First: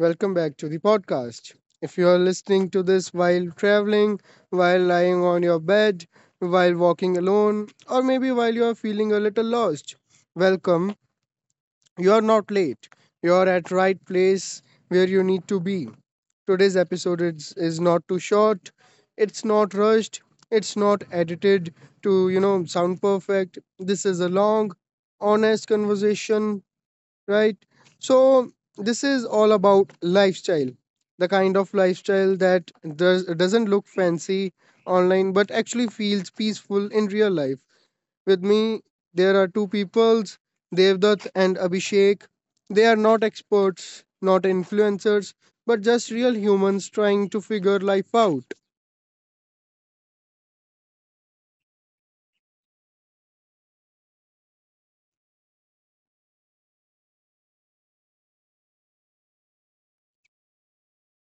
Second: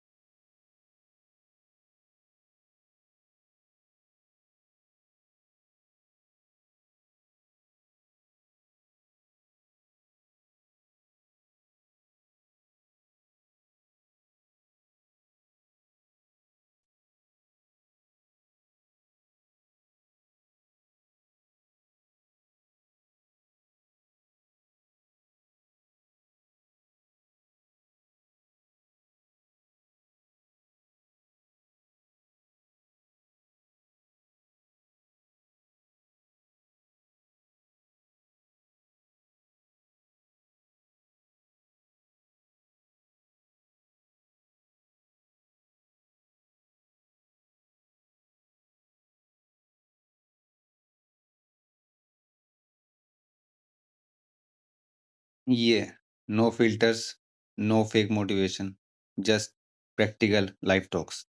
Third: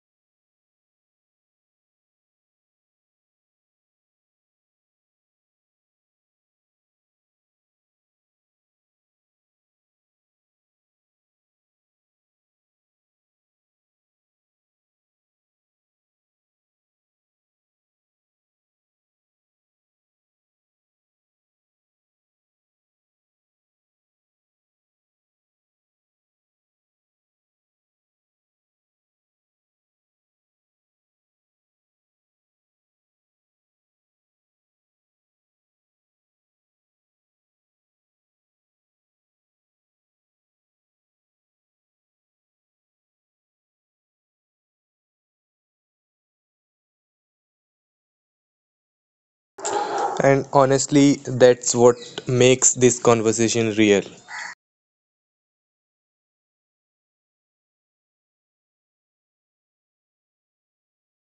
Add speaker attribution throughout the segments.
Speaker 1: Welcome back to the podcast. If you are listening to this while traveling, while lying on your bed, while walking alone, or maybe while you are feeling a little lost, welcome. You are not late. You are at right place where you need to be. Today's episode is not too short. It's not rushed. It's not edited to sound perfect. This is a long, honest conversation, right? So this is all about lifestyle, the kind of lifestyle that doesn't look fancy online but actually feels peaceful in real life. With me, there are two peoples, Devdutt and Abhishek. They are not experts, not influencers, but just real humans trying to figure life out.
Speaker 2: And honestly, that's what makes this conversation real.
Speaker 3: Yeah, no filters, no fake motivation, just practical life talks.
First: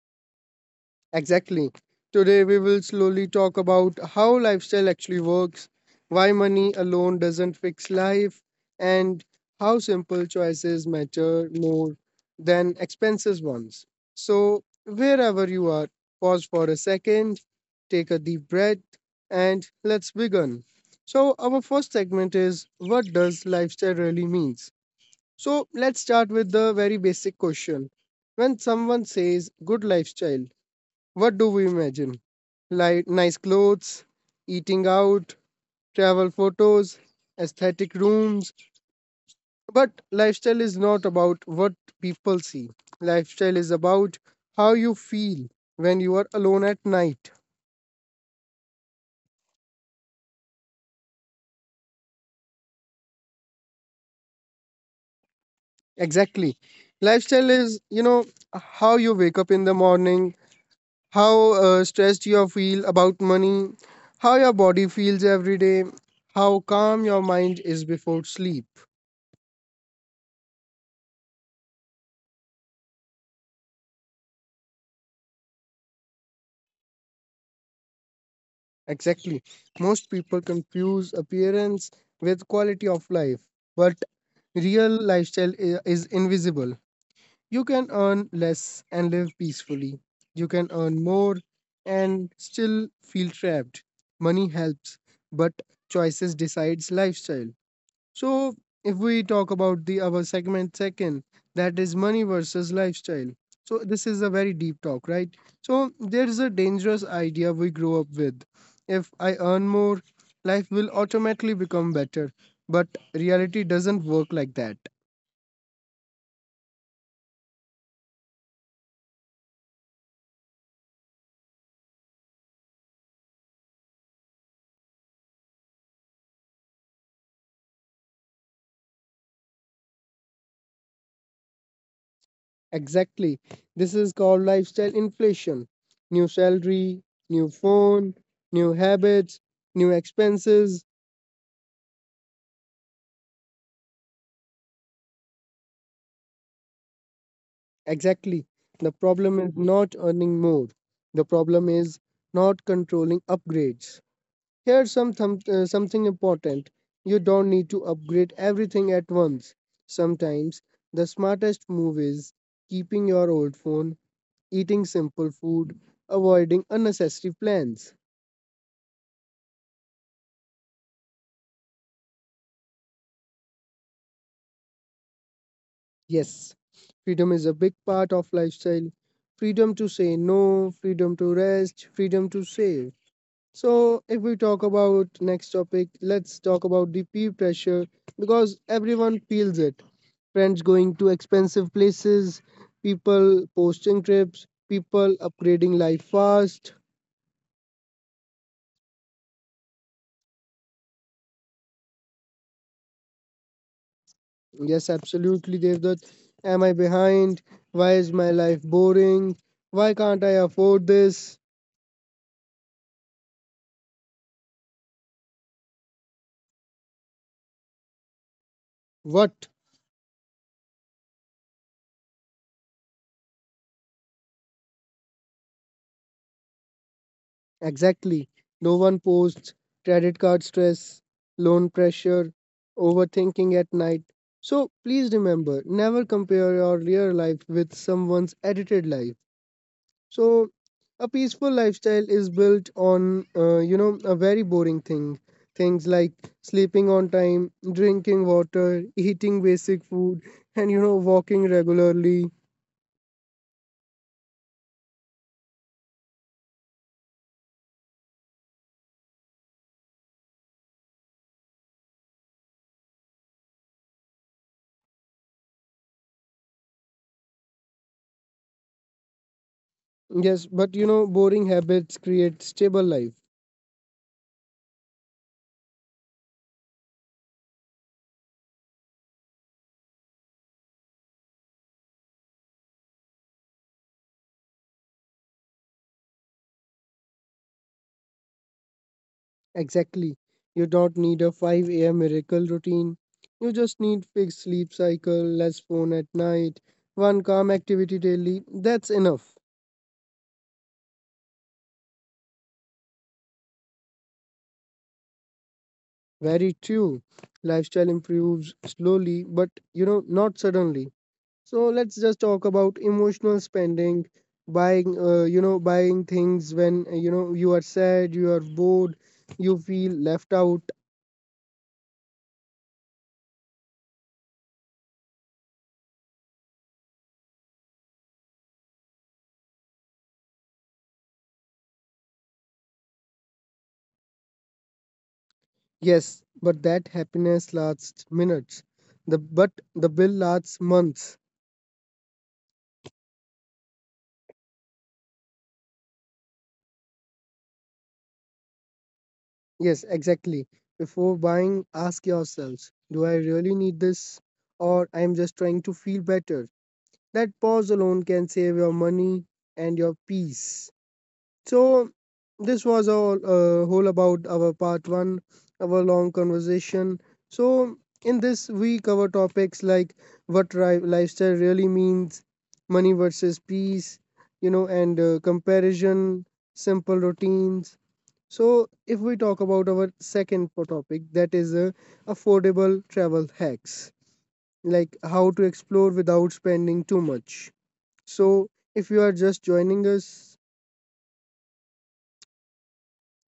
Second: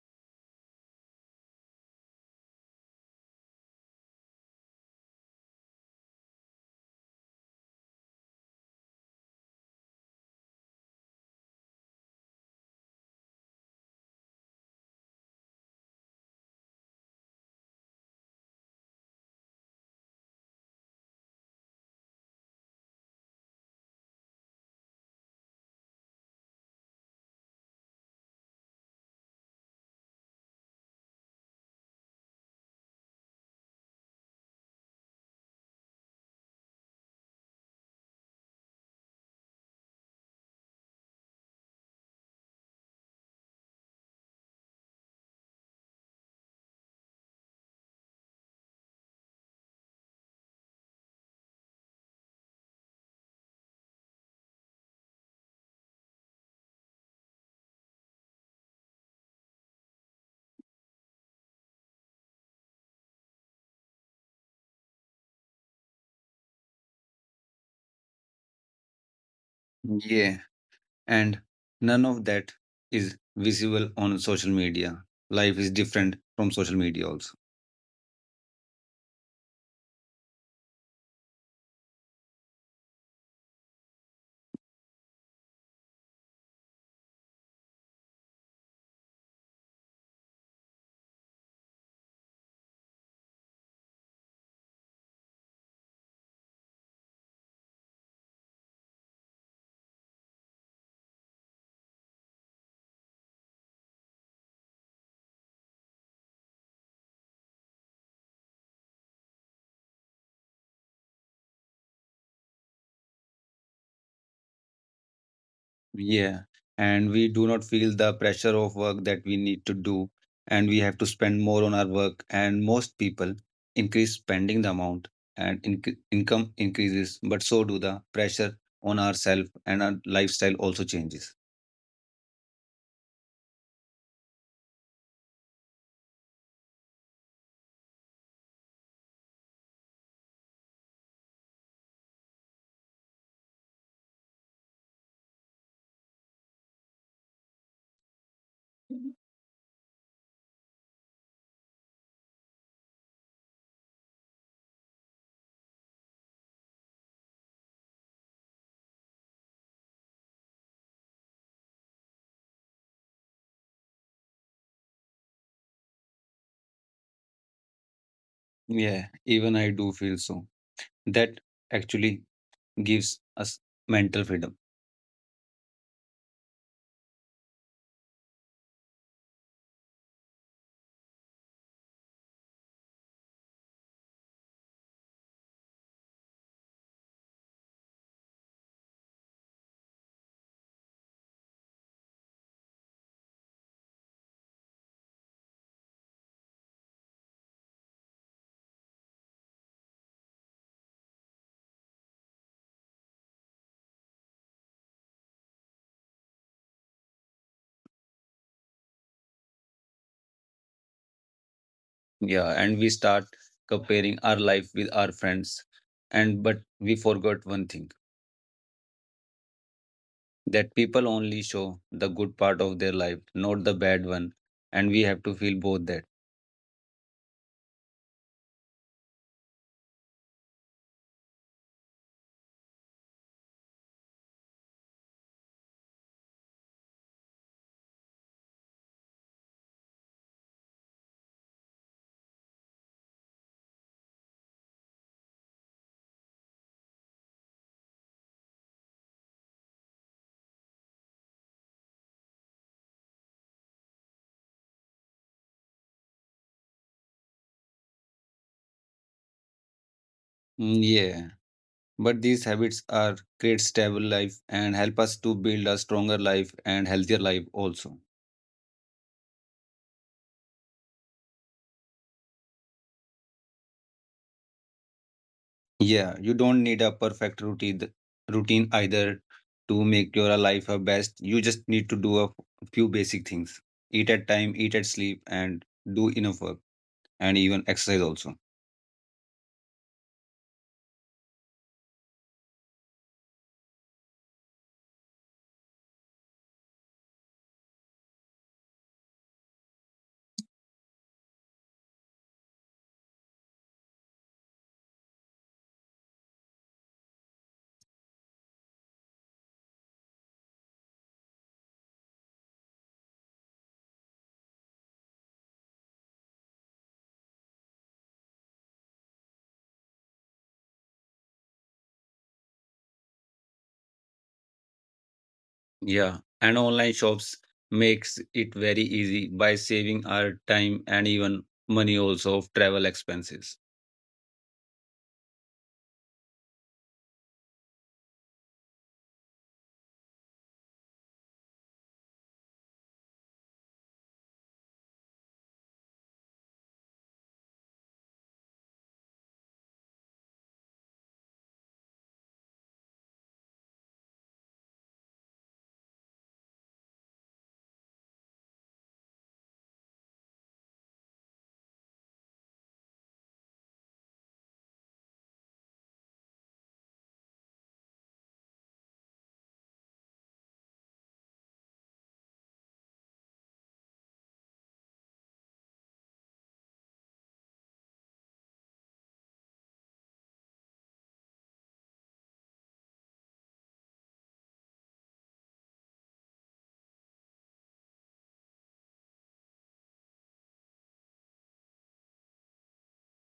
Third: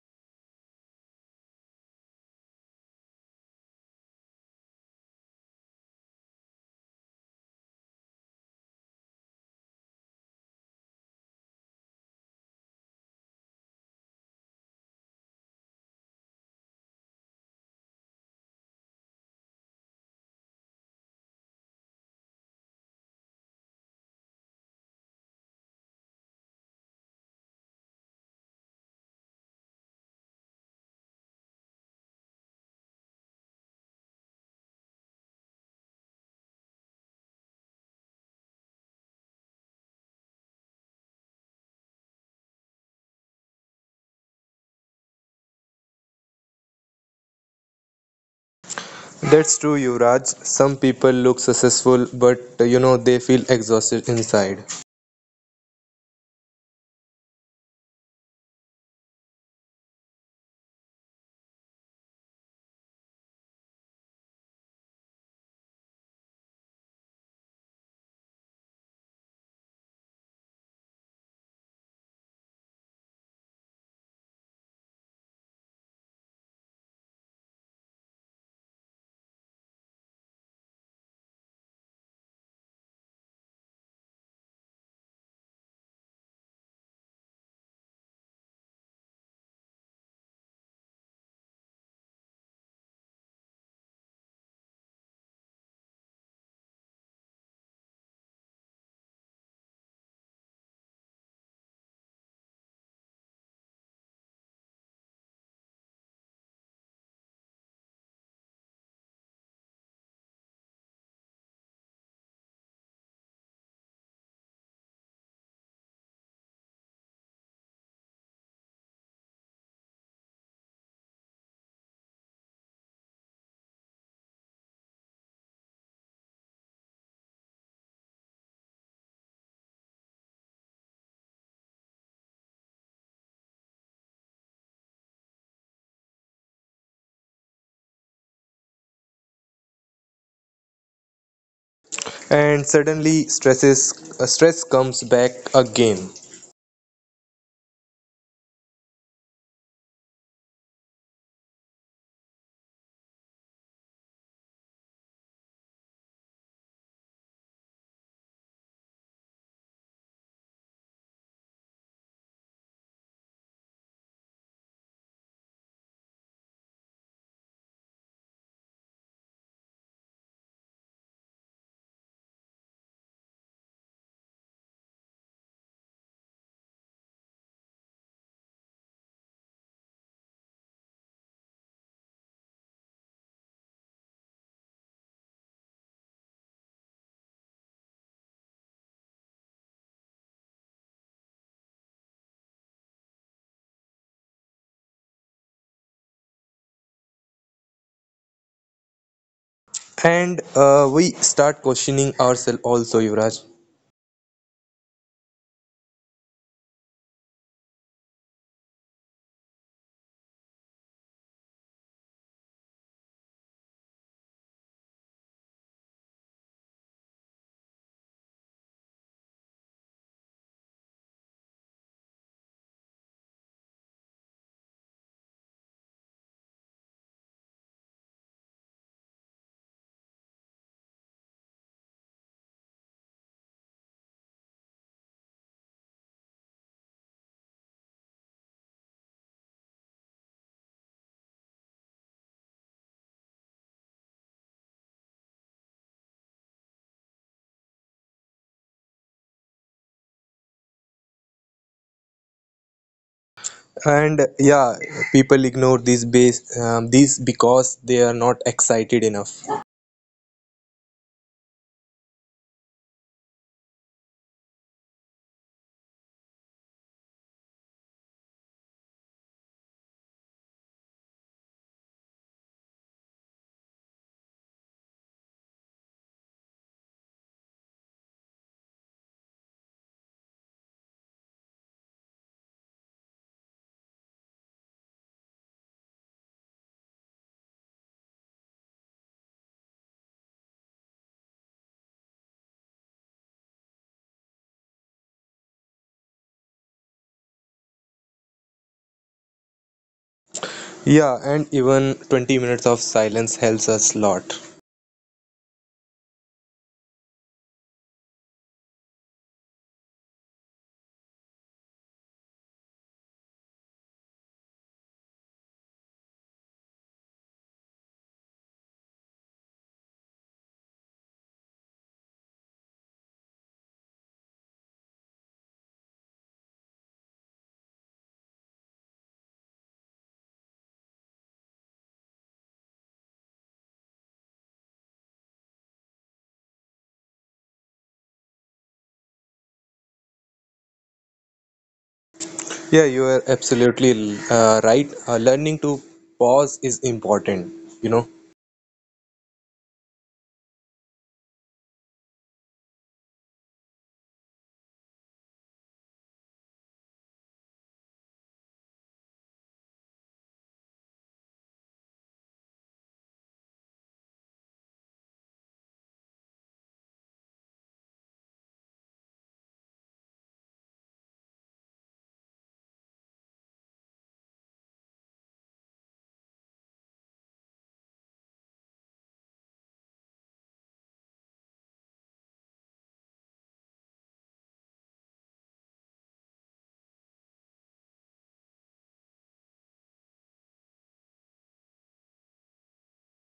Speaker 1: Exactly. Today, we will slowly talk about how lifestyle actually works, why money alone doesn't fix life, and how simple choices matter more than expensive ones. So, wherever you are, pause for a second, take a deep breath, and let's begin. So, our first segment is what does lifestyle really means? So, let's start with the very basic question. When someone says good lifestyle, what do we imagine? Like nice clothes, eating out, travel photos, aesthetic rooms. But lifestyle is not about what people see. Lifestyle is about how you feel when you are alone at night.
Speaker 2: That's true, Yuvraj. Some people look successful, but you know they feel exhausted inside,
Speaker 1: Exactly. Lifestyle is, you know, how you wake up in the morning, how stressed you feel about money, how your body feels every day, how calm your mind is before sleep.
Speaker 3: Yeah, and none of that is visible on social media. Life is different from social media, also.
Speaker 1: Exactly. Most people confuse appearance with quality of life, but real lifestyle is invisible. You can earn less and live peacefully. You can earn more and still feel trapped. Money helps, but choices decides lifestyle. So, if we talk about the our segment second, that is money versus lifestyle. So, this is a very deep talk, right? So, there is a dangerous idea we grow up with. If I earn more, life will automatically become better. But reality doesn't work like that.
Speaker 3: Yeah, and we do not feel the pressure of work that we need to do, and we have to spend more on our work. And most people increase spending the amount, and income increases, but so do the pressure on ourselves, and our lifestyle also changes.
Speaker 1: Exactly. This is called lifestyle inflation. New salary, new phone, new habits, new expenses.
Speaker 2: and suddenly stress comes back again,
Speaker 1: Exactly. The problem is not earning more. The problem is not controlling upgrades. Here's something important. You don't need to upgrade everything at once. Sometimes the smartest move is keeping your old phone, eating simple food, avoiding unnecessary plans.
Speaker 3: Yeah, even I do feel so. That actually gives us mental freedom.
Speaker 1: Yes, freedom is a big part of lifestyle. Freedom to say no, freedom to rest, freedom to save. So, if we talk about next topic, let's talk about the peer pressure because everyone feels it. Friends going to expensive places, people posting trips, people upgrading life fast.
Speaker 2: and we start questioning ourselves also, Yuvraj.
Speaker 1: Yes, absolutely, Devdutt. Am I behind? Why is my life boring? Why can't I afford this?
Speaker 3: Yeah, and we start comparing our life with our friends. And but we forgot one thing
Speaker 1: What?
Speaker 3: that people only show the good part of their life, not the bad one. And we have to feel both that.
Speaker 1: Exactly. No one posts credit card stress, loan pressure, overthinking at night. So please remember never compare your real life with someone's edited life. So a peaceful lifestyle is built on a very boring thing, things like sleeping on time, drinking water, eating basic food, and, you know, walking regularly.
Speaker 2: And uh, yeah, People ignore these base these because they are not excited enough.
Speaker 3: Mm, yeah, but these habits are create stable life and help us to build a stronger life and healthier life also.
Speaker 1: Yes, but you know, boring habits create stable life.
Speaker 3: Yeah, you don't need a perfect routine either to make your life a best. You just need to do a few basic things. Eat at time, eat at sleep, and do enough work and even exercise also.
Speaker 1: Exactly. You don't need a 5 a.m. miracle routine. You just need fixed sleep cycle, less phone at night, one calm activity daily. That's enough.
Speaker 2: Yeah, and even 20 minutes of silence helps us lot.
Speaker 1: Very true. Lifestyle improves slowly, but you know, not suddenly. So let's just talk about emotional spending, buying, buying things when you are sad, you are bored, you feel left out.
Speaker 3: Yeah. And online shops makes it very easy by saving our time and even money also of travel expenses.
Speaker 1: Yes, but that happiness lasts minutes. The but the bill lasts months.
Speaker 2: Yeah, you are absolutely right. Learning to pause is important, you know.
Speaker 1: Yes, exactly. Before buying, ask yourselves, do I really need this? Or I'm just trying to feel better? That pause alone can save your money and your peace. So, this was all whole about our part one, our long conversation. So, in this, we cover topics like what lifestyle really means, money versus peace, you know, and comparison, simple routines. So, if we talk about our second topic, that is affordable travel hacks, like how to explore without spending too much. So, if you are just joining us,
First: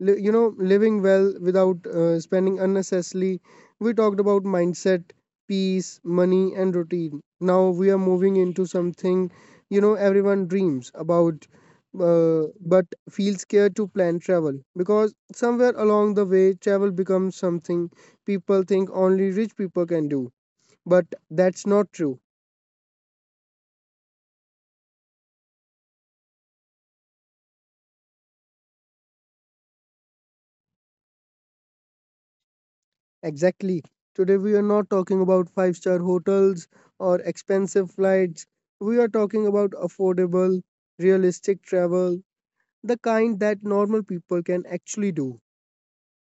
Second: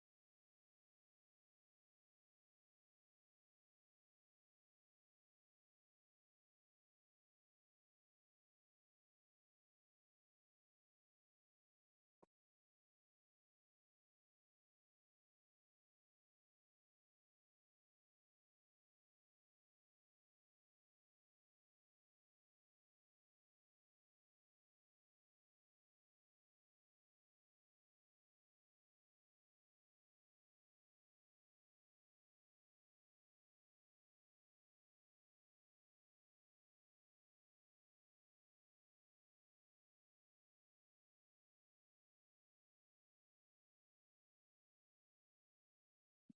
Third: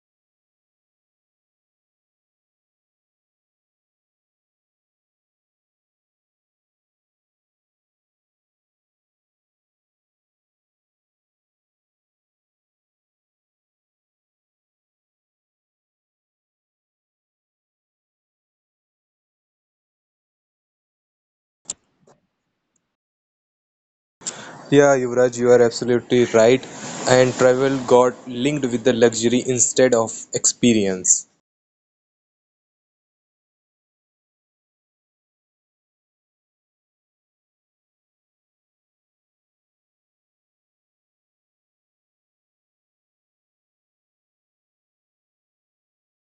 Speaker 1: living well without spending unnecessarily, we talked about mindset, peace, money and routine. Now we are moving into something, you know, everyone dreams about, uh, but feels scared to plan travel, because somewhere along the way travel becomes something people think only rich people can do, but that's not true.
Speaker 2: Yeah, Yuvraj, you are absolutely right. And travel got linked with the luxury instead of experience.
Speaker 1: Exactly. Today we are not talking about five-star hotels or expensive flights. We are talking about affordable, realistic travel, the kind that normal people can actually do.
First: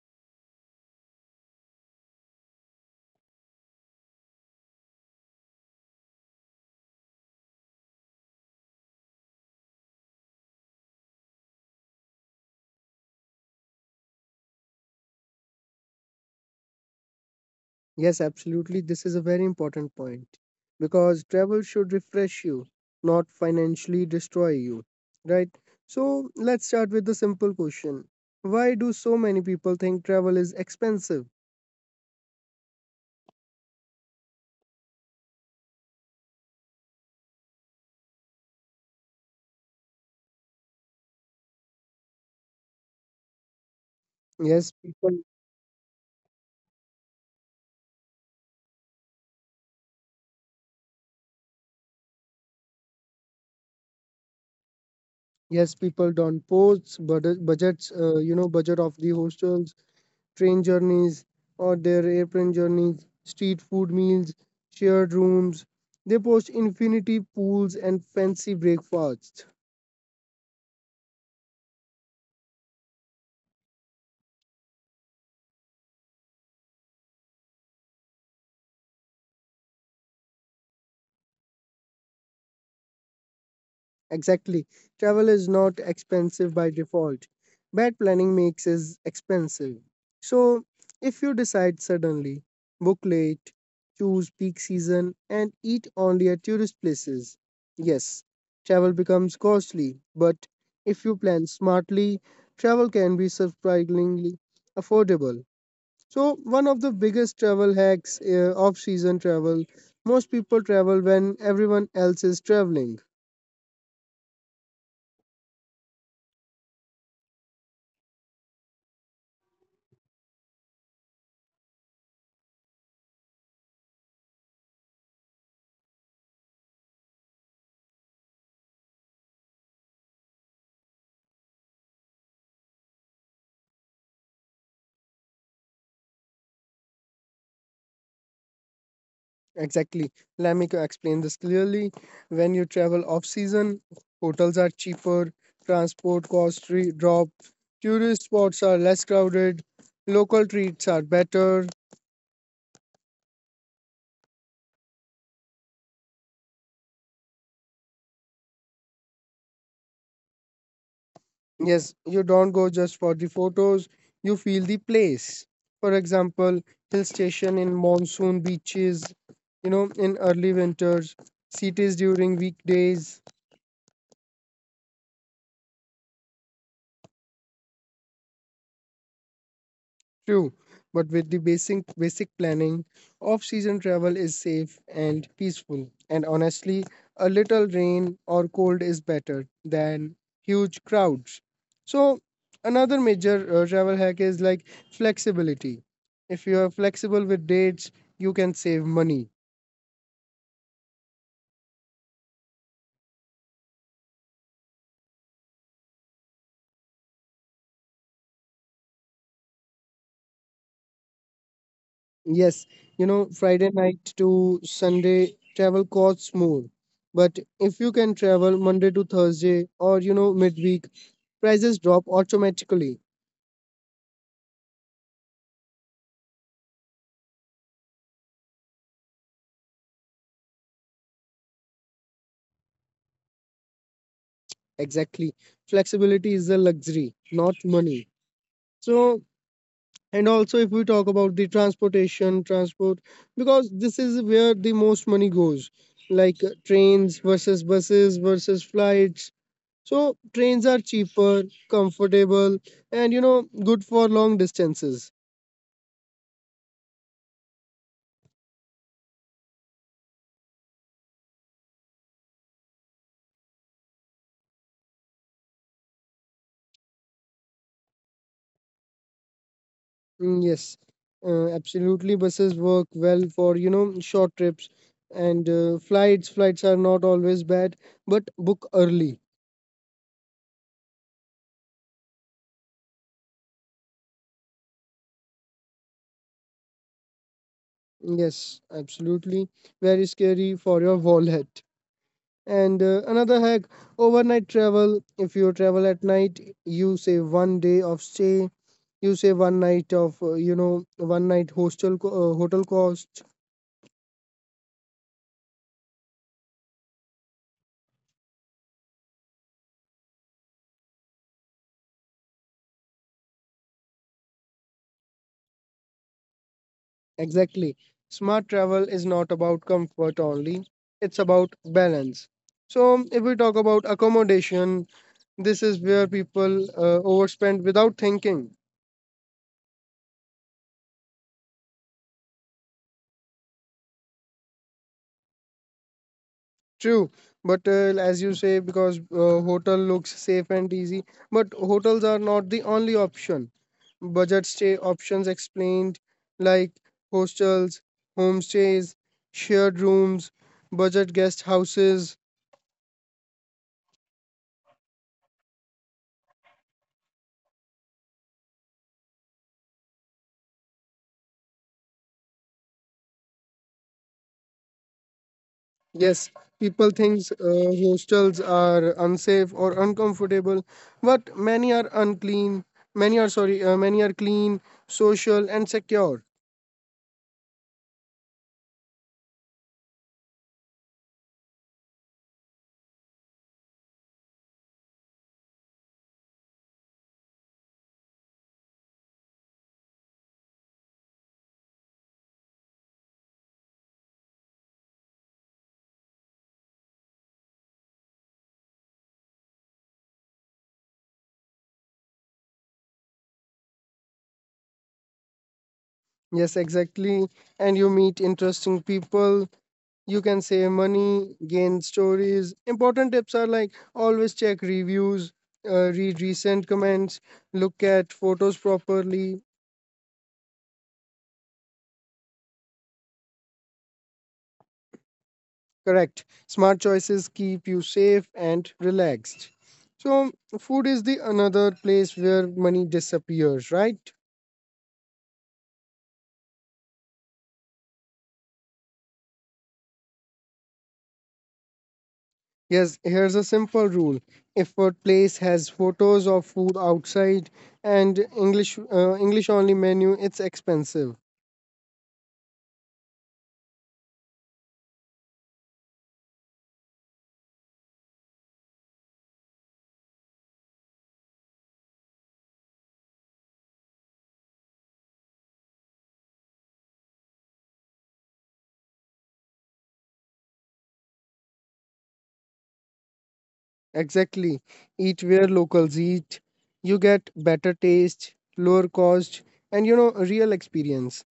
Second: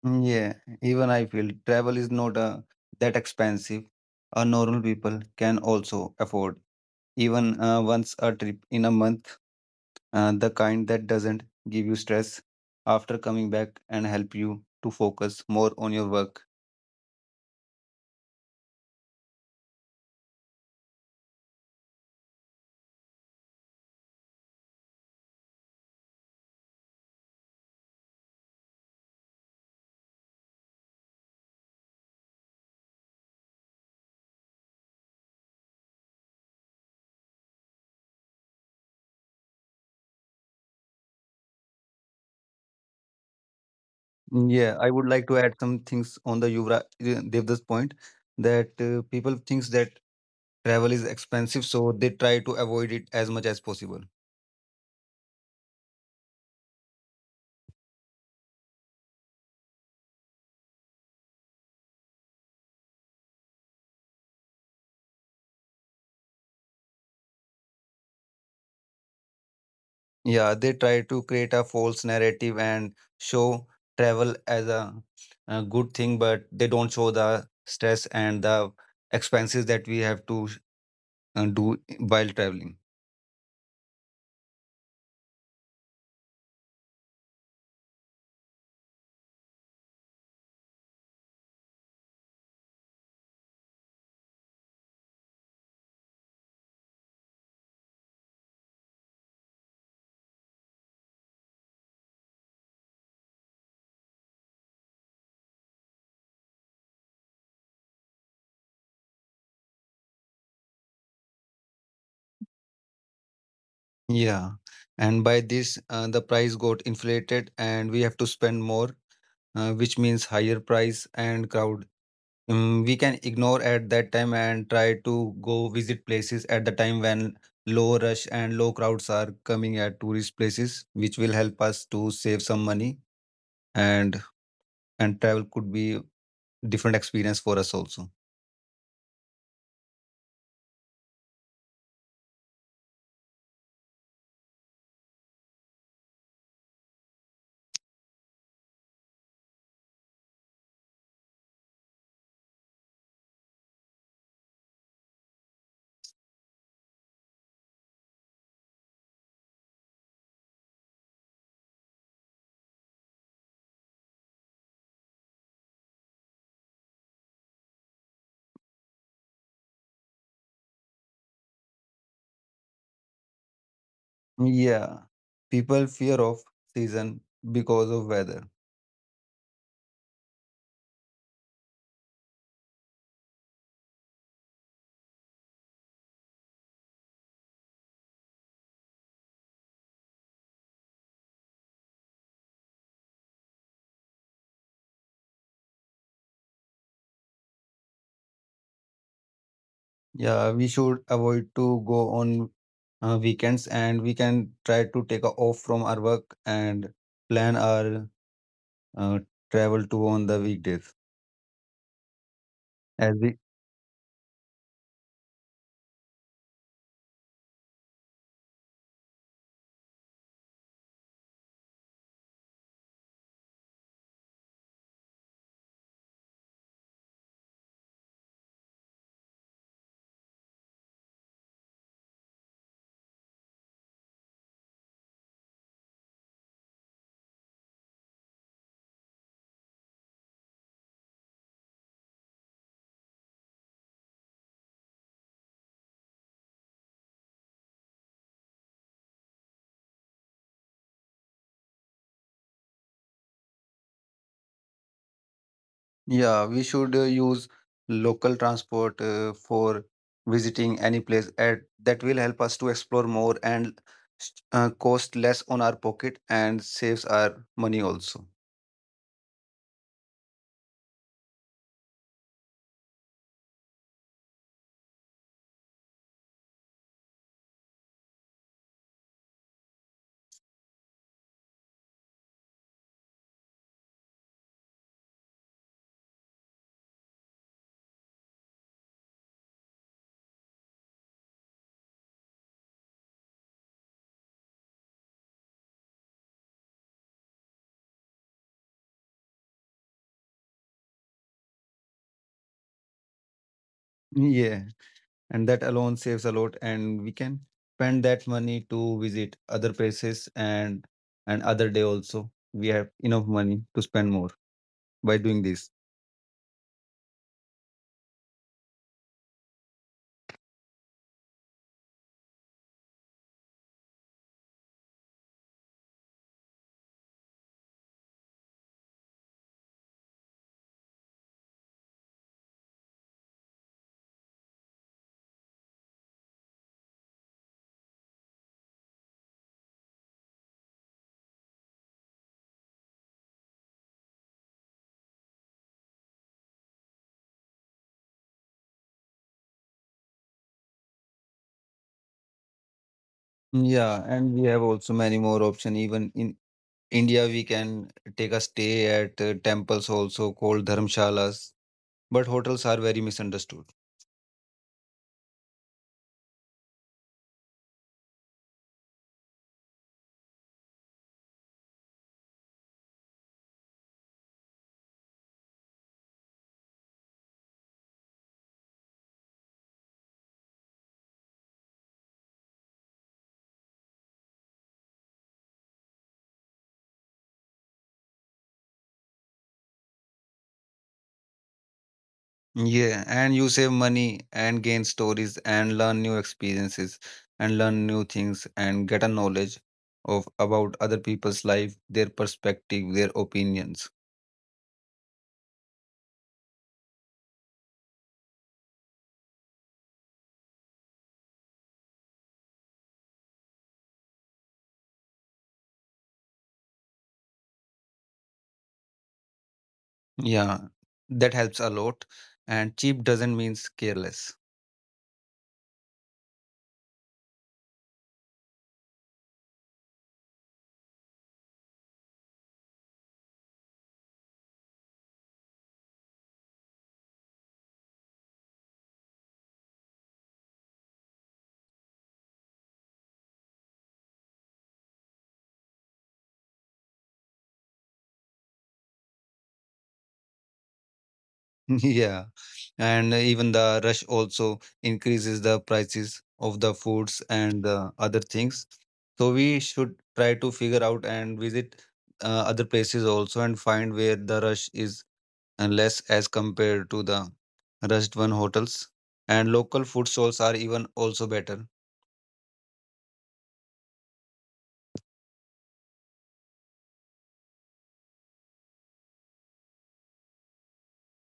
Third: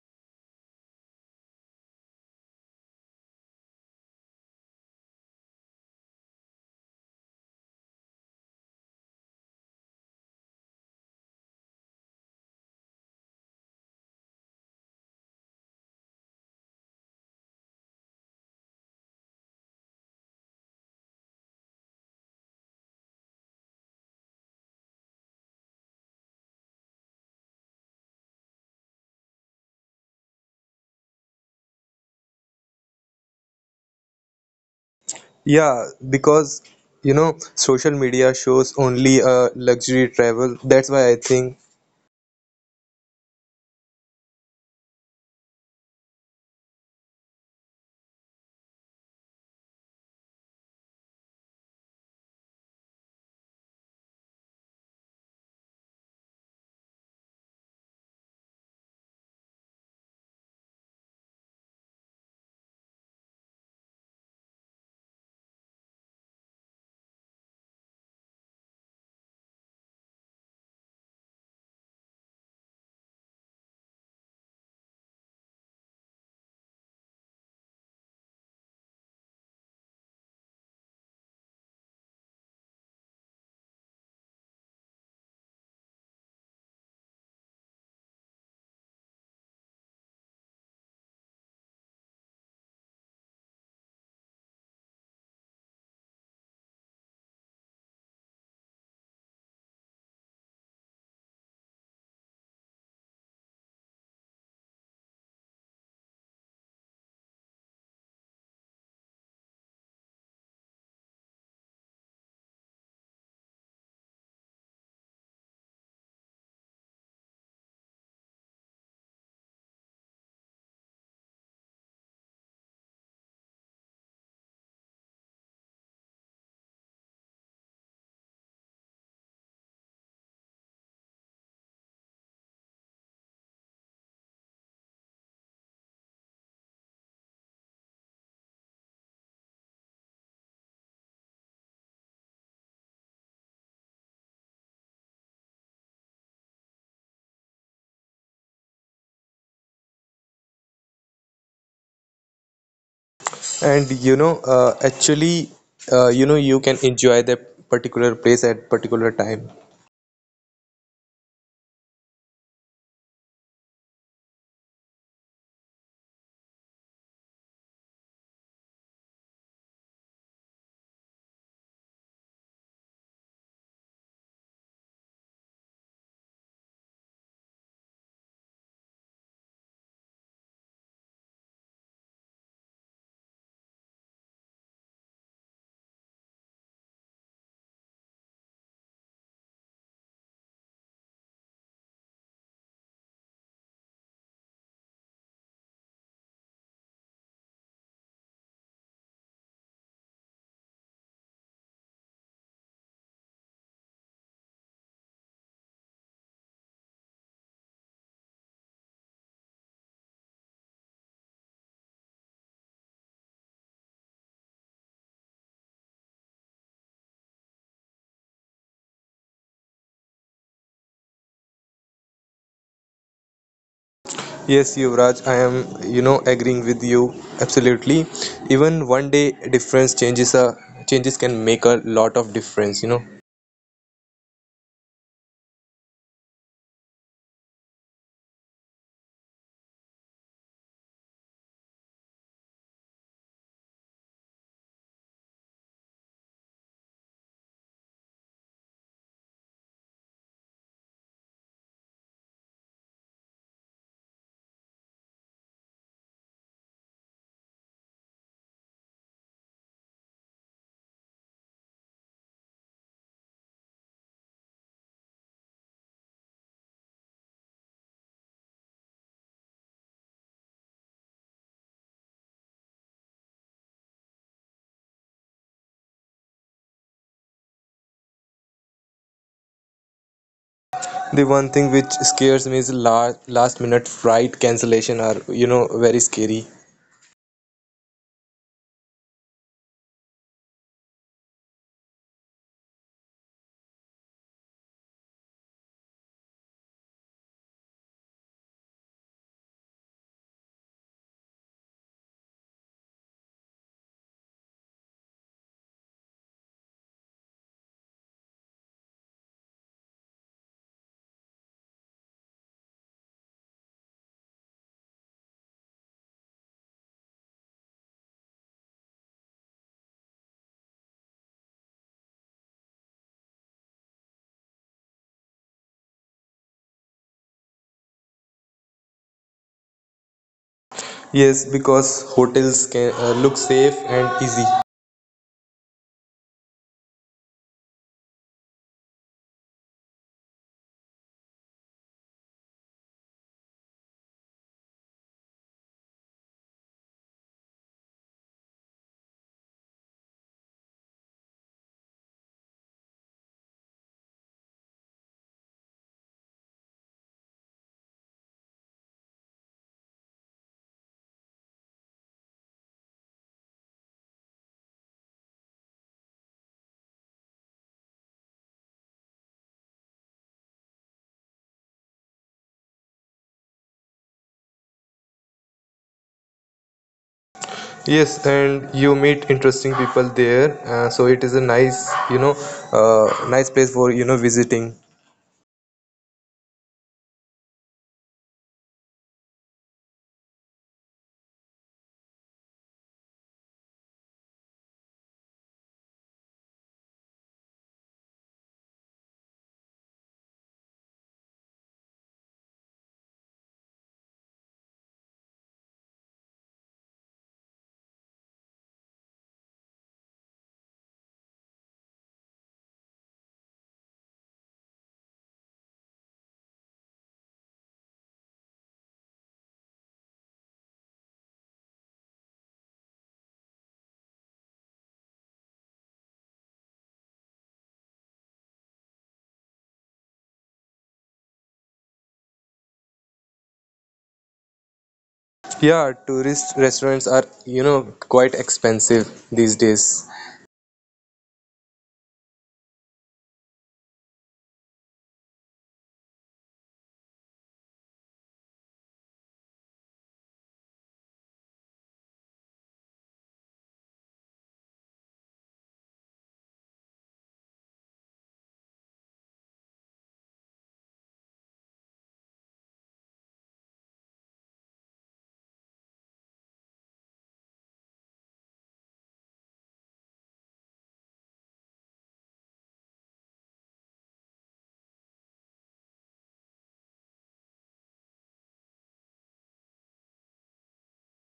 Speaker 3: Mm, yeah, even I feel travel is not that expensive. A normal people can also afford even once a trip in a month, the kind that doesn't give you stress after coming back and help you to focus more on your work.
Speaker 1: Yes, absolutely. This is a very important point because travel should refresh you, not financially destroy you. Right? So let's start with the simple question. Why do so many people think travel is expensive?
Speaker 2: Yeah, because you know, social media shows only luxury travel. That's why I think.
Speaker 1: Yes,
Speaker 3: Yeah, I would
Speaker 1: people.
Speaker 3: like to add some things on the Yuvraj Devdas point that people thinks that travel is expensive, so they try to avoid it as much as possible.
Speaker 1: Yes, people don't post budget, budgets, you know, budget of the hostels, train journeys, or their airplane journeys, street food meals, shared rooms. They post infinity pools and fancy breakfasts.
Speaker 3: Yeah, they try to create a false narrative and show travel as a good thing, but they don't show the stress and the expenses that we have to do while traveling.
Speaker 1: Exactly. Travel is not expensive by default. Bad planning makes it expensive. So, if you decide suddenly, book late, choose peak season, and eat only at tourist places, yes, travel becomes costly. But if you plan smartly, travel can be surprisingly affordable. So, one of the biggest travel hacks, off season travel, most people travel when everyone else is traveling.
Speaker 3: Yeah. And by this, the price got inflated and we have to spend more, which means higher price and crowd. We can ignore at that time and try to go visit places at the time when low rush and low crowds are coming at tourist places, which will help us to save some money and travel could be different experience for us also.
Speaker 1: Exactly. Let me explain this clearly. When you travel off season, hotels are cheaper, transport costs drop, tourist spots are less crowded, local treats are better.
Speaker 2: And you know, actually, you know, you can enjoy that particular place at particular time.
Speaker 1: Yes, you don't go just for the photos, you feel the place. For example, hill station in monsoon beaches, you know, in early winters, cities during weekdays.
Speaker 3: Yeah. People fear of season because of weather.
Speaker 1: True, but with the basic planning, off-season travel is safe and peaceful. And honestly, a little rain or cold is better than huge crowds. So, another major travel hack is like flexibility. If you are flexible with dates, you can save money.
Speaker 3: Yeah, we should avoid to go on weekends and we can try to take a off from our work and plan our uh, travel to on the weekdays.
Speaker 1: Yes, you
Speaker 3: As
Speaker 1: know,
Speaker 3: we
Speaker 1: Friday night to Sunday travel costs more. But if you can travel Monday to Thursday or you know midweek, prices drop automatically.
Speaker 2: Yes, Yuvraj, I am, you know, agreeing with you absolutely. Even one day difference changes a changes can make a lot of difference, you know.
Speaker 1: Exactly. Flexibility is a luxury, not money. So, and also if we talk about the transport, because this is where the most money goes, like trains versus buses versus flights. So, trains are cheaper, comfortable, and you know, good for long distances.
Speaker 3: yeah, we should use local transport for visiting any place at that will help us to explore more and cost less on our pocket and saves our money also.
Speaker 1: Mm, yes, absolutely. Buses work well for you know short trips, and Flights are not always bad, but book early.
Speaker 2: The one thing which scares me is last minute flight cancellation are, you know, very scary.
Speaker 1: Yes, absolutely. Very scary for your wallet. And another hack, overnight travel. If you travel at night, you save 1 day of stay, you save one night of, you know, one night hostel hotel cost.
Speaker 3: Yeah, and that alone saves a lot and we can spend that money to visit other places and other day also we have enough money to spend more by doing this.
Speaker 1: Exactly. Smart travel is not about comfort only, it's about balance. So, if we talk about accommodation, this is where people overspend without thinking.
Speaker 2: Yes, because hotels can look safe and easy.
Speaker 1: True, but as you say, because hotel looks safe and easy, but hotels are not the only option. Budget stay options explained, like hostels, homestays, shared rooms, budget guest houses.
Speaker 3: Yeah, and we have also many more option even in India. We can take a stay at temples also called dharmshalas, but hotels are very misunderstood.
Speaker 1: Yes, people think hostels are unsafe or uncomfortable, but many are unclean. Many are clean, social, and secure.
Speaker 2: Yes, and you meet interesting people there, so it is a nice, you know, nice place for, you know, visiting.
Speaker 3: Yeah, and you save money and gain stories and learn new experiences and learn new things and get a knowledge of about other people's life, their perspective, their opinions.
Speaker 1: Yes, exactly. And you meet interesting people. You can save money, gain stories. Important tips are like always check reviews, read recent comments, look at photos properly.
Speaker 3: Yeah, that helps a lot. And cheap doesn't mean careless.
Speaker 1: Correct. Smart choices keep you safe and relaxed. So, food is the another place where money disappears, right?
Speaker 2: Yeah, tourist restaurants are, you know, quite expensive these days.
Speaker 1: Yes, here's a simple rule. If a place has photos of food outside and English only menu, it's expensive.
Speaker 3: Yeah, and even the rush also increases the prices of the foods and the other things. So we should try to figure out and visit other places also and find where the rush is unless as compared to the rushed one hotels, and local food stalls are even also better.
Speaker 1: Exactly. Eat where locals eat. You get better taste, lower cost, and you know, a real experience.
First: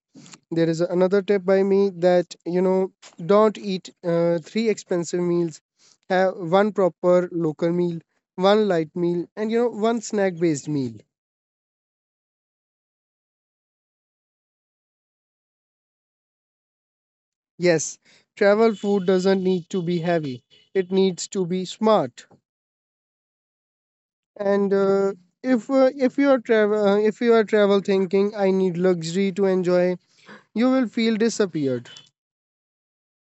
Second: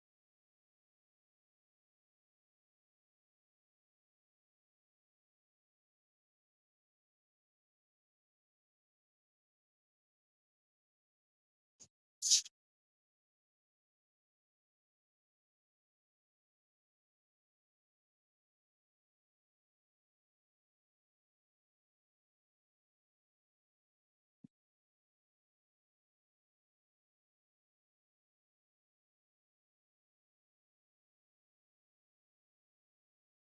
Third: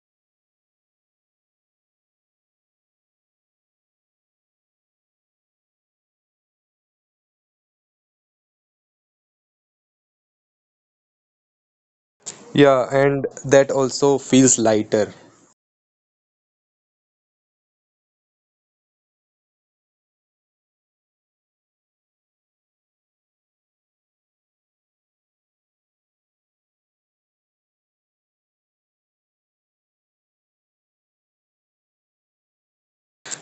Speaker 1: There is another tip by me that, you know, don't eat three expensive meals. Have one proper local meal, one light meal, and you know, one snack based meal.
Speaker 2: Yeah, and that also feels lighter.
Speaker 1: Yes, travel food doesn't need to be heavy. It needs to be smart. And if you are travel thinking I need luxury to enjoy, you will feel disappeared.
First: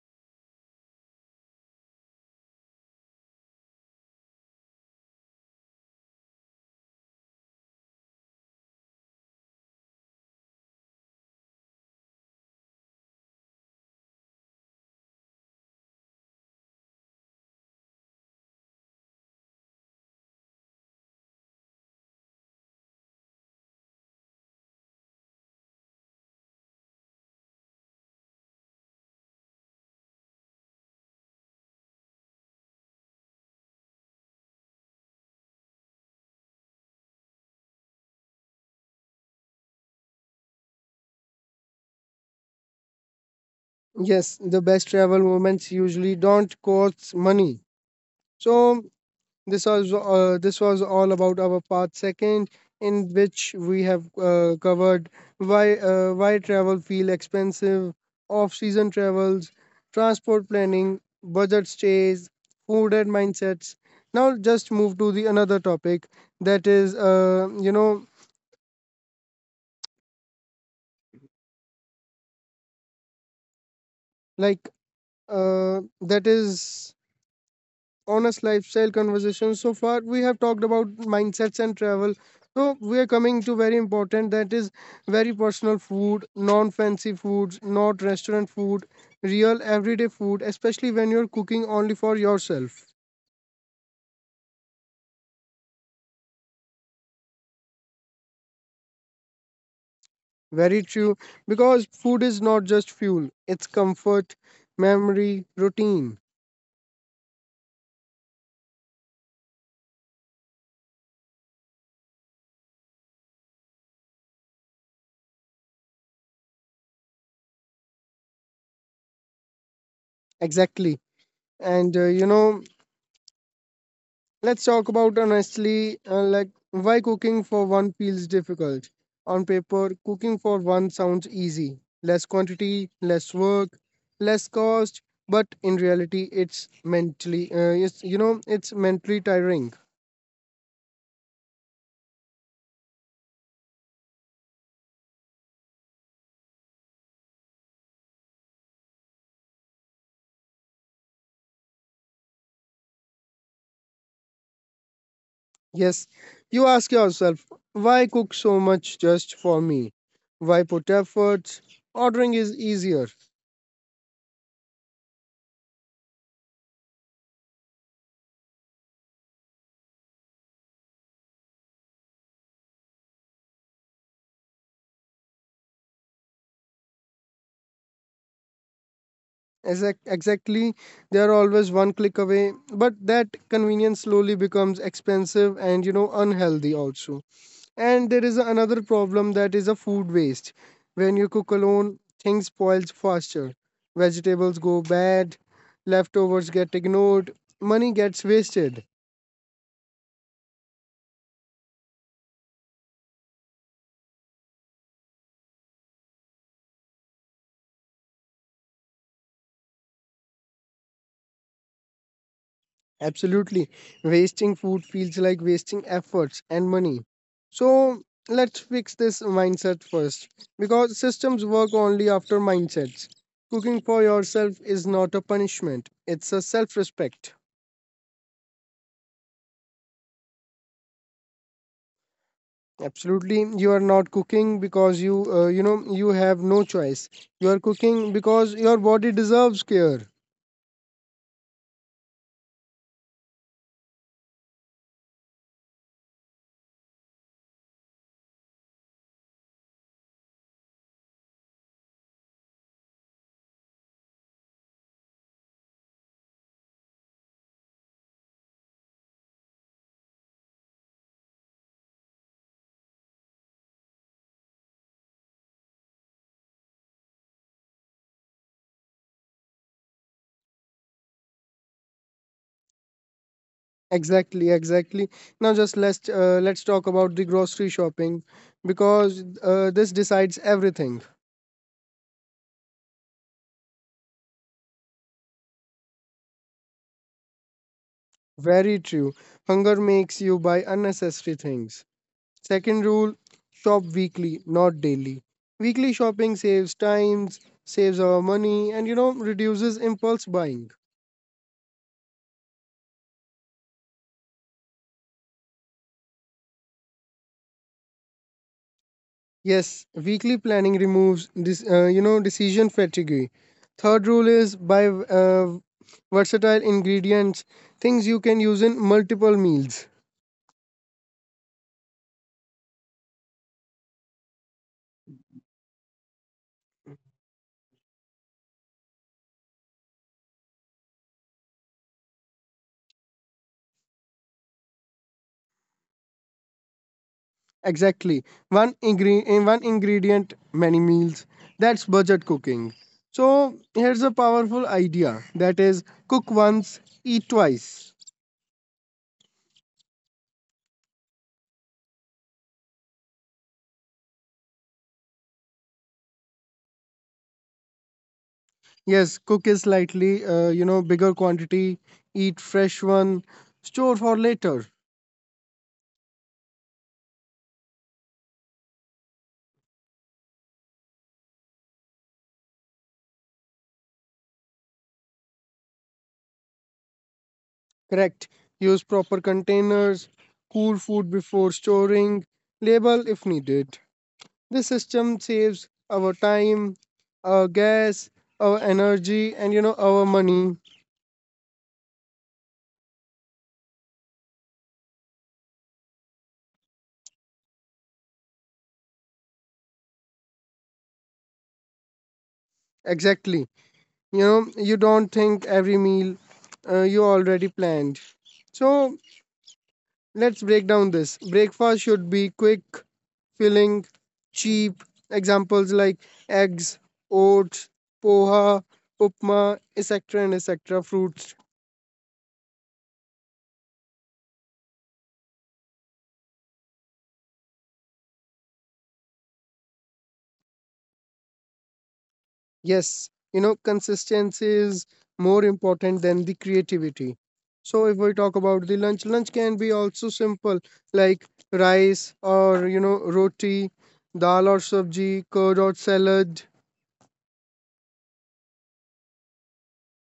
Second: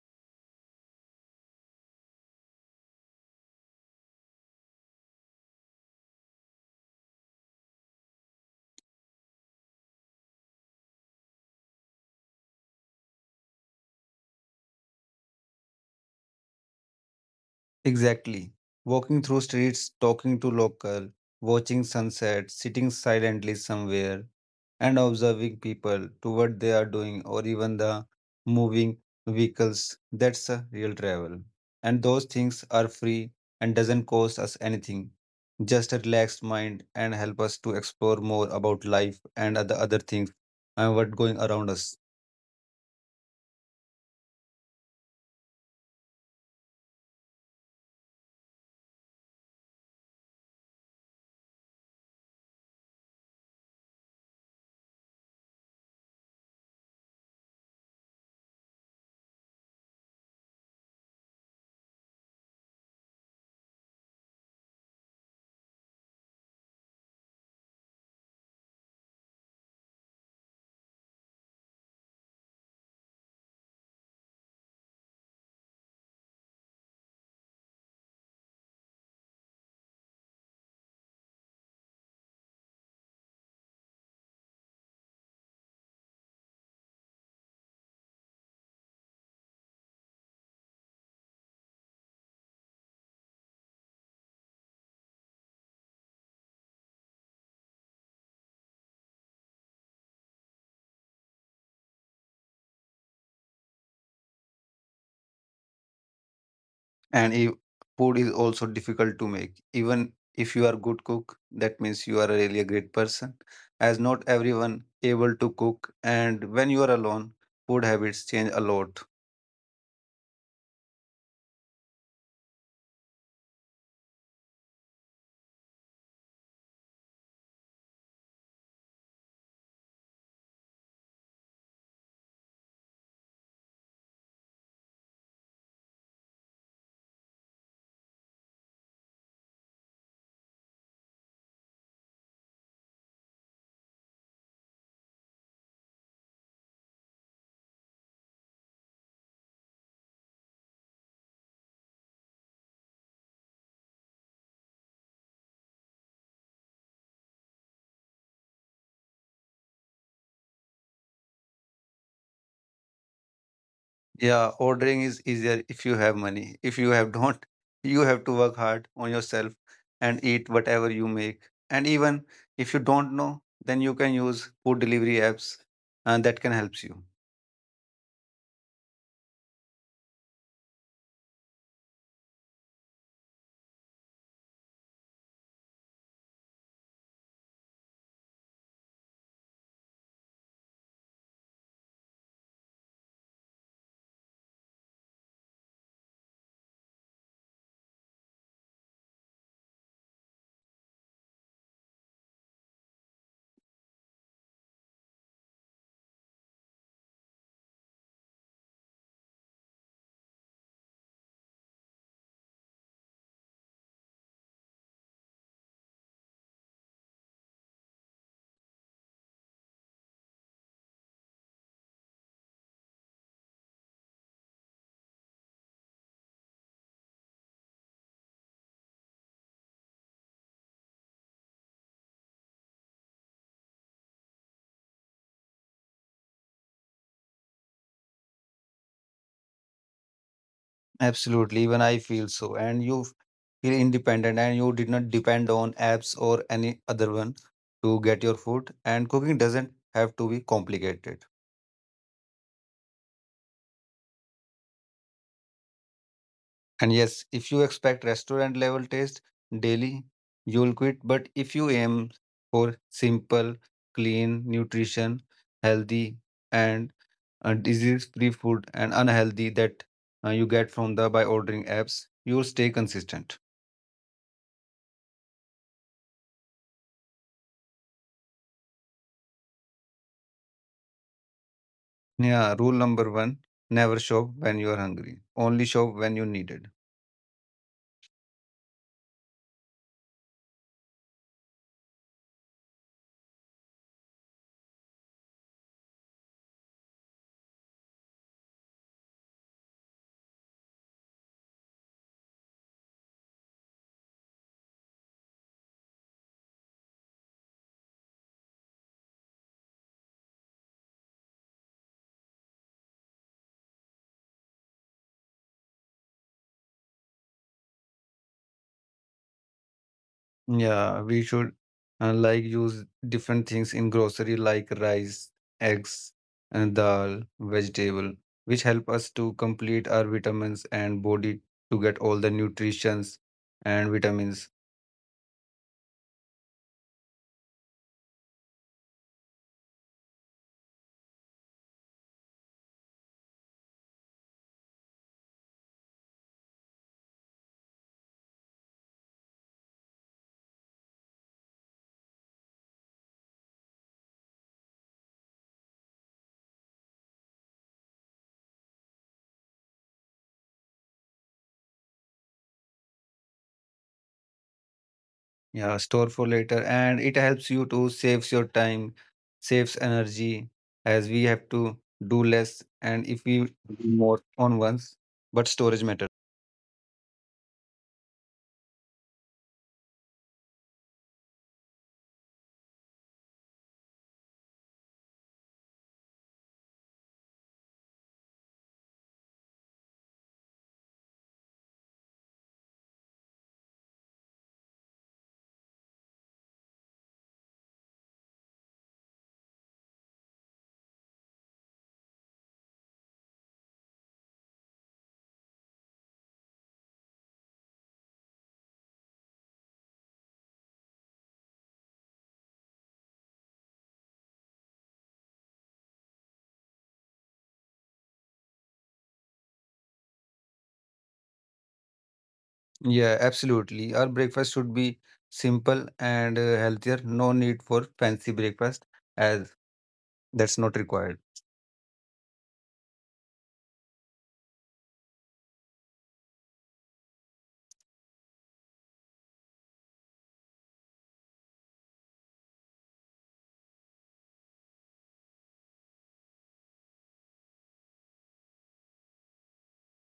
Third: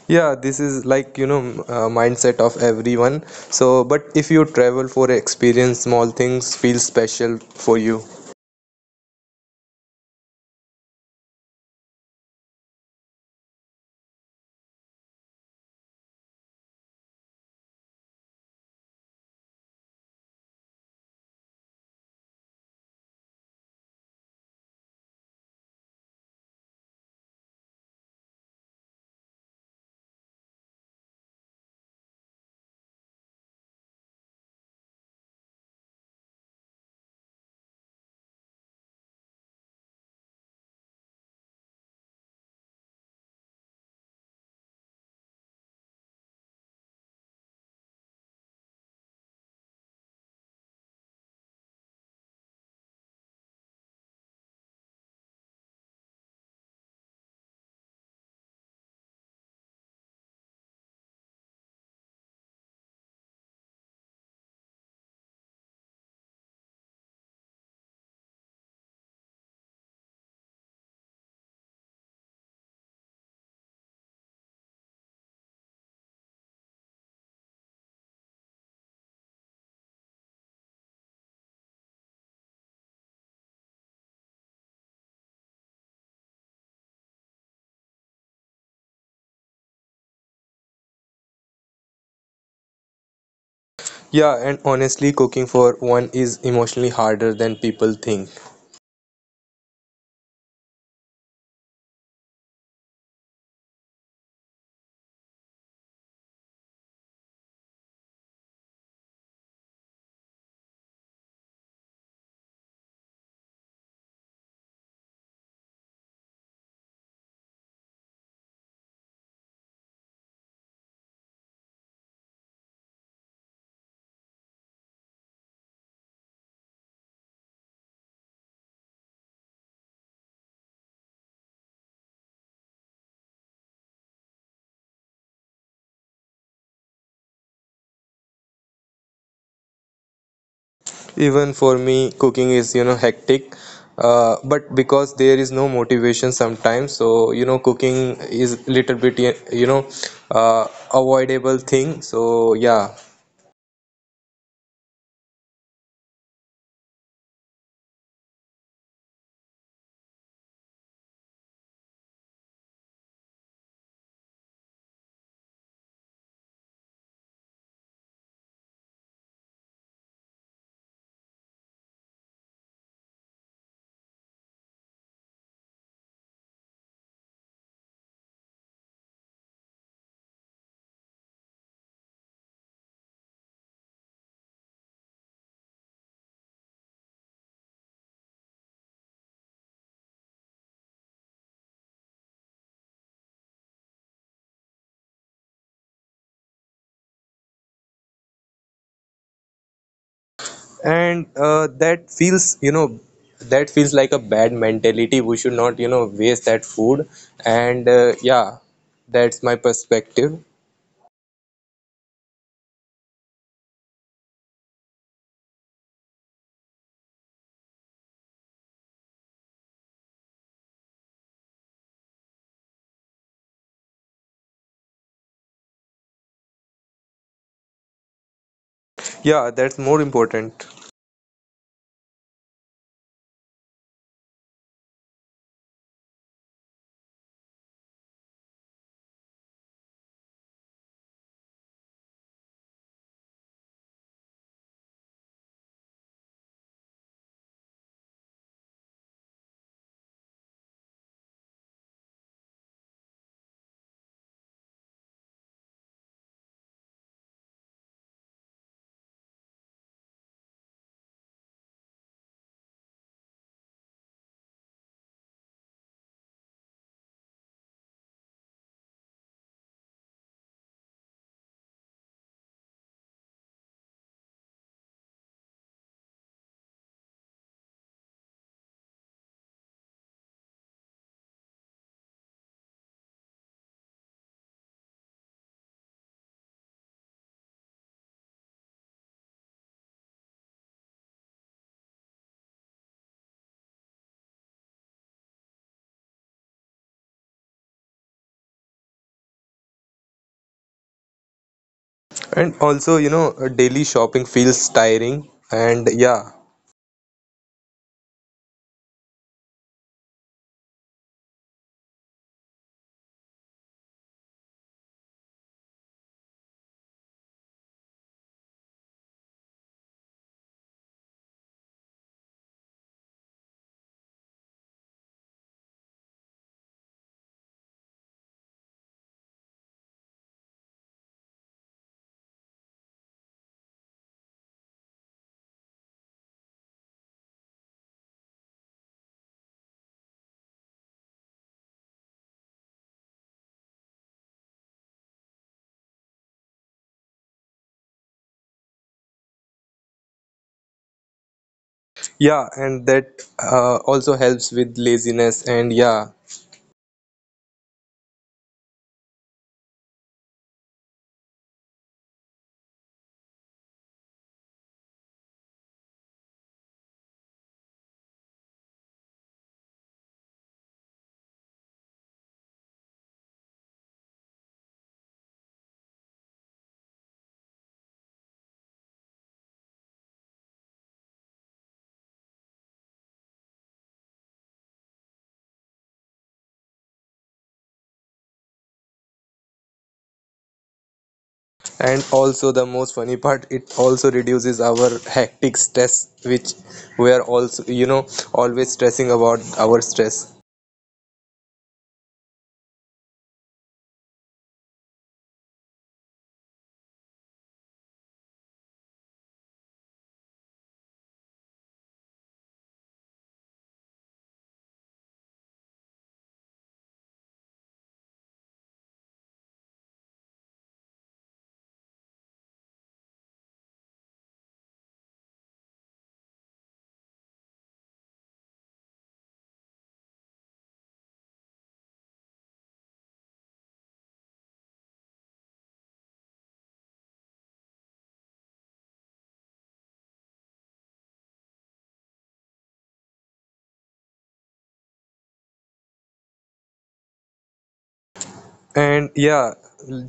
Speaker 2: Yeah, this is like, you know, mindset of everyone. So, but if you travel for experience, small things feel special for you.
Speaker 3: Exactly. Walking through streets, talking to local, watching sunset, sitting silently somewhere, and observing people to what they are doing or even the moving vehicles. That's a real travel. And those things are free and doesn't cost us anything. Just a relaxed mind and help us to explore more about life and other things and what going around us.
Speaker 1: Yes, the best travel moments usually don't cost money. So this was all about our part second, in which we have covered why travel feel expensive, off-season travels, transport planning, budget stays, food and mindsets. Now just move to the another topic, that is like that is honest lifestyle conversation. So far we have talked about mindsets and travel, so we are coming to very important, that is very personal, food, non fancy foods, not restaurant food, real everyday food, especially when you're cooking only for yourself.
Speaker 2: Yeah, and honestly, cooking for one is emotionally harder than people think.
Speaker 1: Very true, because food is not just fuel, it's comfort, memory, routine.
Speaker 3: And if food is also difficult to make even if you are good cook, that means you are really a great person, as not everyone able to cook, and when you are alone, food habits change a lot.
Speaker 1: Exactly. And let's talk about honestly, like why cooking for one feels difficult. On paper, cooking for one sounds easy. Less quantity, less work, less cost, but in reality, it's mentally, it's mentally tiring.
Speaker 2: Even for me cooking is you know hectic, but because there is no motivation sometimes, so you know cooking is little bit you know uh, avoidable thing, so yeah.
Speaker 1: Yes, you ask yourself, why cook so much just for me? Why put efforts? Ordering is easier.
Speaker 3: Yeah, ordering is easier if you have money, if you have don't, you have to work hard on yourself and eat whatever you make. And even if you don't know, then you can use food delivery apps, and that can help you.
Speaker 1: Exactly, they are always one click away, but that convenience slowly becomes expensive and, you know, unhealthy also. And there is another problem, that is a food waste. When you cook alone, things spoils faster, vegetables go bad, leftovers get ignored, money gets wasted.
Speaker 2: And that feels you know that feels like a bad mentality, we should not you know waste that food, and yeah, that's my perspective.
Speaker 1: Absolutely. Wasting food feels like wasting efforts and money. So let's fix this mindset first, because systems work only after mindsets. Cooking for yourself is not a punishment, it's a self respect.
Speaker 2: Yeah, that's more important.
Speaker 1: Absolutely, you are not cooking because you have no choice. You are cooking because your body deserves care.
Speaker 3: Absolutely, even I feel so. And you feel independent and you did not depend on apps or any other one to get your food. And cooking doesn't have to be complicated. And yes, if you expect restaurant level taste daily, you'll quit. But if you aim for simple, clean, nutrition, healthy, and disease-free food and unhealthy that you get from the by ordering apps, you'll stay consistent.
Speaker 1: Exactly, exactly. Now, just let's talk about the grocery shopping, because this decides everything.
Speaker 3: Yeah, rule number one, never shop when you're hungry. Only shop when you need it.
Speaker 1: Very true. Hunger makes you buy unnecessary things. Second rule, shop weekly, not daily. Weekly shopping saves times, saves our money, and, you know, reduces impulse buying.
Speaker 2: And also you know daily shopping feels tiring, and yeah.
Speaker 1: Yes, weekly planning removes this, decision fatigue. Third rule is buy versatile ingredients, things you can use in multiple meals.
Speaker 3: Yeah, we should like use different things in grocery like rice, eggs, and dal, vegetable, which help us to complete our vitamins and body to get all the nutritions and vitamins.
Speaker 1: Exactly. In one ingredient, many meals. That's budget cooking. So here's a powerful idea, that is cook once, eat twice.
Speaker 2: Yeah, and that also helps with laziness and yeah.
Speaker 1: Yes, cook is slightly bigger quantity, eat fresh one, store for later.
Speaker 3: Yeah, store for later, and it helps you to saves your time, saves energy, as we have to do less, and if we do more on once, but storage matters.
Speaker 1: Correct. Use proper containers, cool food before storing, label if needed. This system saves our time, our gas, our energy, and, you know, our money.
Speaker 2: And also the most funny part, it also reduces our hectic stress, which we are also, you know, always stressing about our stress.
Speaker 1: Exactly. You know, you don't think every meal, you already planned. So let's break down this. Breakfast should be quick, filling, cheap. Examples like eggs, oats, poha, upma, etc. and etc. fruits.
Speaker 3: Yeah, absolutely. Our breakfast should be simple and healthier. No need for fancy breakfast as that's not required.
Speaker 1: Yes, you know, consistency is more important than the creativity. So if we talk about the lunch, lunch can be also simple, like rice or, you know, roti, dal or sabji, curd or salad.
Speaker 2: And yeah,